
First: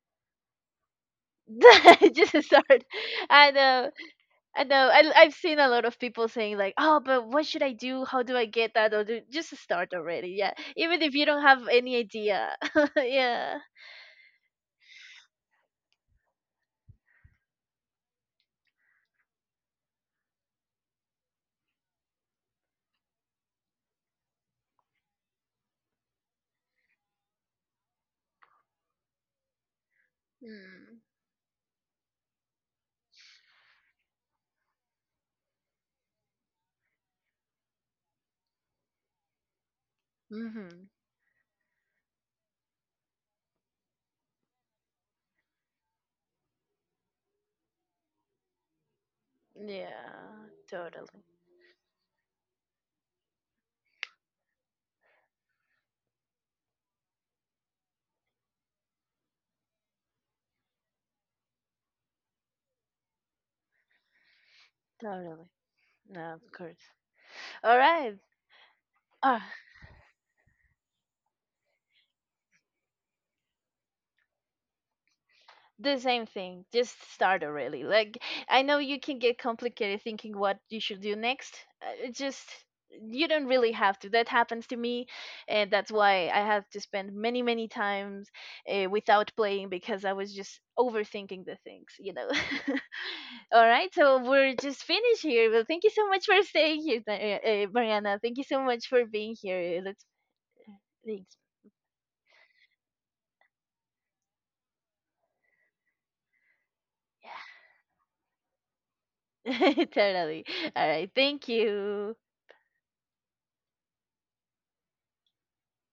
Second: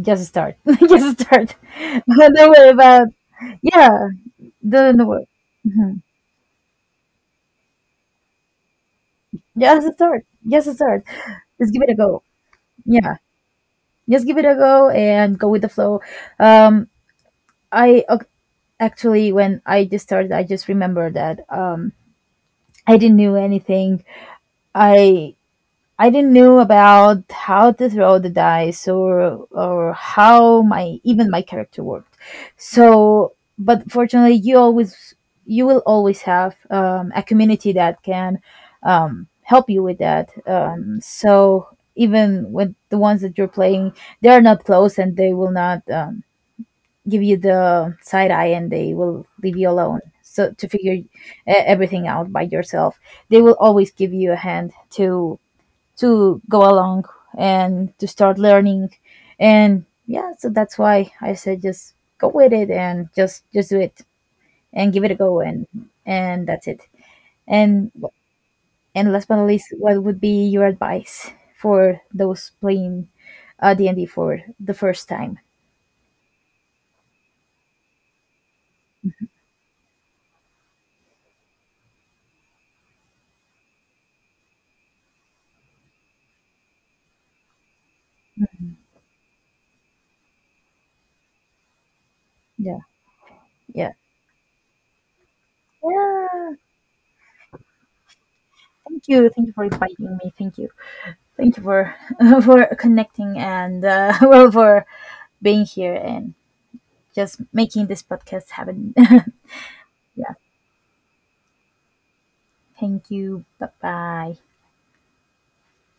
B: just start. [laughs] Just start. [laughs]
A: [laughs] Just
B: Don't
A: to
B: worry
A: start.
B: about.
A: I know.
B: Yeah,
A: I know.
B: don't
A: I,
B: do worry.
A: I've seen a lot of
B: Mhm.
A: people saying like, "Oh, but what should I do? How do I get that?" Or do, just start
B: Just start.
A: already. Yeah,
B: Just
A: even
B: start.
A: if you don't have
B: Just give it
A: any
B: a go.
A: idea. [laughs]
B: Yeah,
A: Yeah.
B: just give it a go and go with the flow. Um, I ac- Actually, when I just started, I just remember that I didn't know anything. I I didn't know about how to throw the dice or how my,
A: Mm.
B: even my character worked. So, but fortunately, you always, you will always have a community that can help you with that.
A: Mhm.
B: So even with the ones that you're playing, they are not close, and they will not give you the side eye, and they will leave you alone.
A: Yeah.
B: So to figure
A: Totally.
B: everything out by yourself, they will always give you a hand to to go along, and to start learning. And yeah, so that's why I said just go with it, and just do it, and give it a go.
A: Totally.
B: and
A: No,
B: and
A: of
B: that's it.
A: course. All
B: and
A: right.
B: and last but
A: Uh,
B: not least, what would be your advice for those playing D&D for the first time?
A: the same thing, just start already. Like I know you can get complicated thinking what you should do next. It just, you don't really have to. That happens to me, and that's why I have to spend many many times without playing, because I was just overthinking the things, you know.
B: Yeah,
A: [laughs] All
B: yeah,
A: right, so we're just finished here. Well, thank you so much for
B: yeah,
A: staying here, Mariana, thank you so much for
B: thank you,
A: being
B: thank you for
A: here. Let's,
B: inviting me, thank you.
A: thanks,
B: Thank you for [laughs] for connecting, and [laughs] well, for being here, and just
A: [laughs]
B: making this podcast happen. [laughs]
A: yeah,
B: Yeah.
A: totally, all right, thank you.
B: Thank you. Bye bye.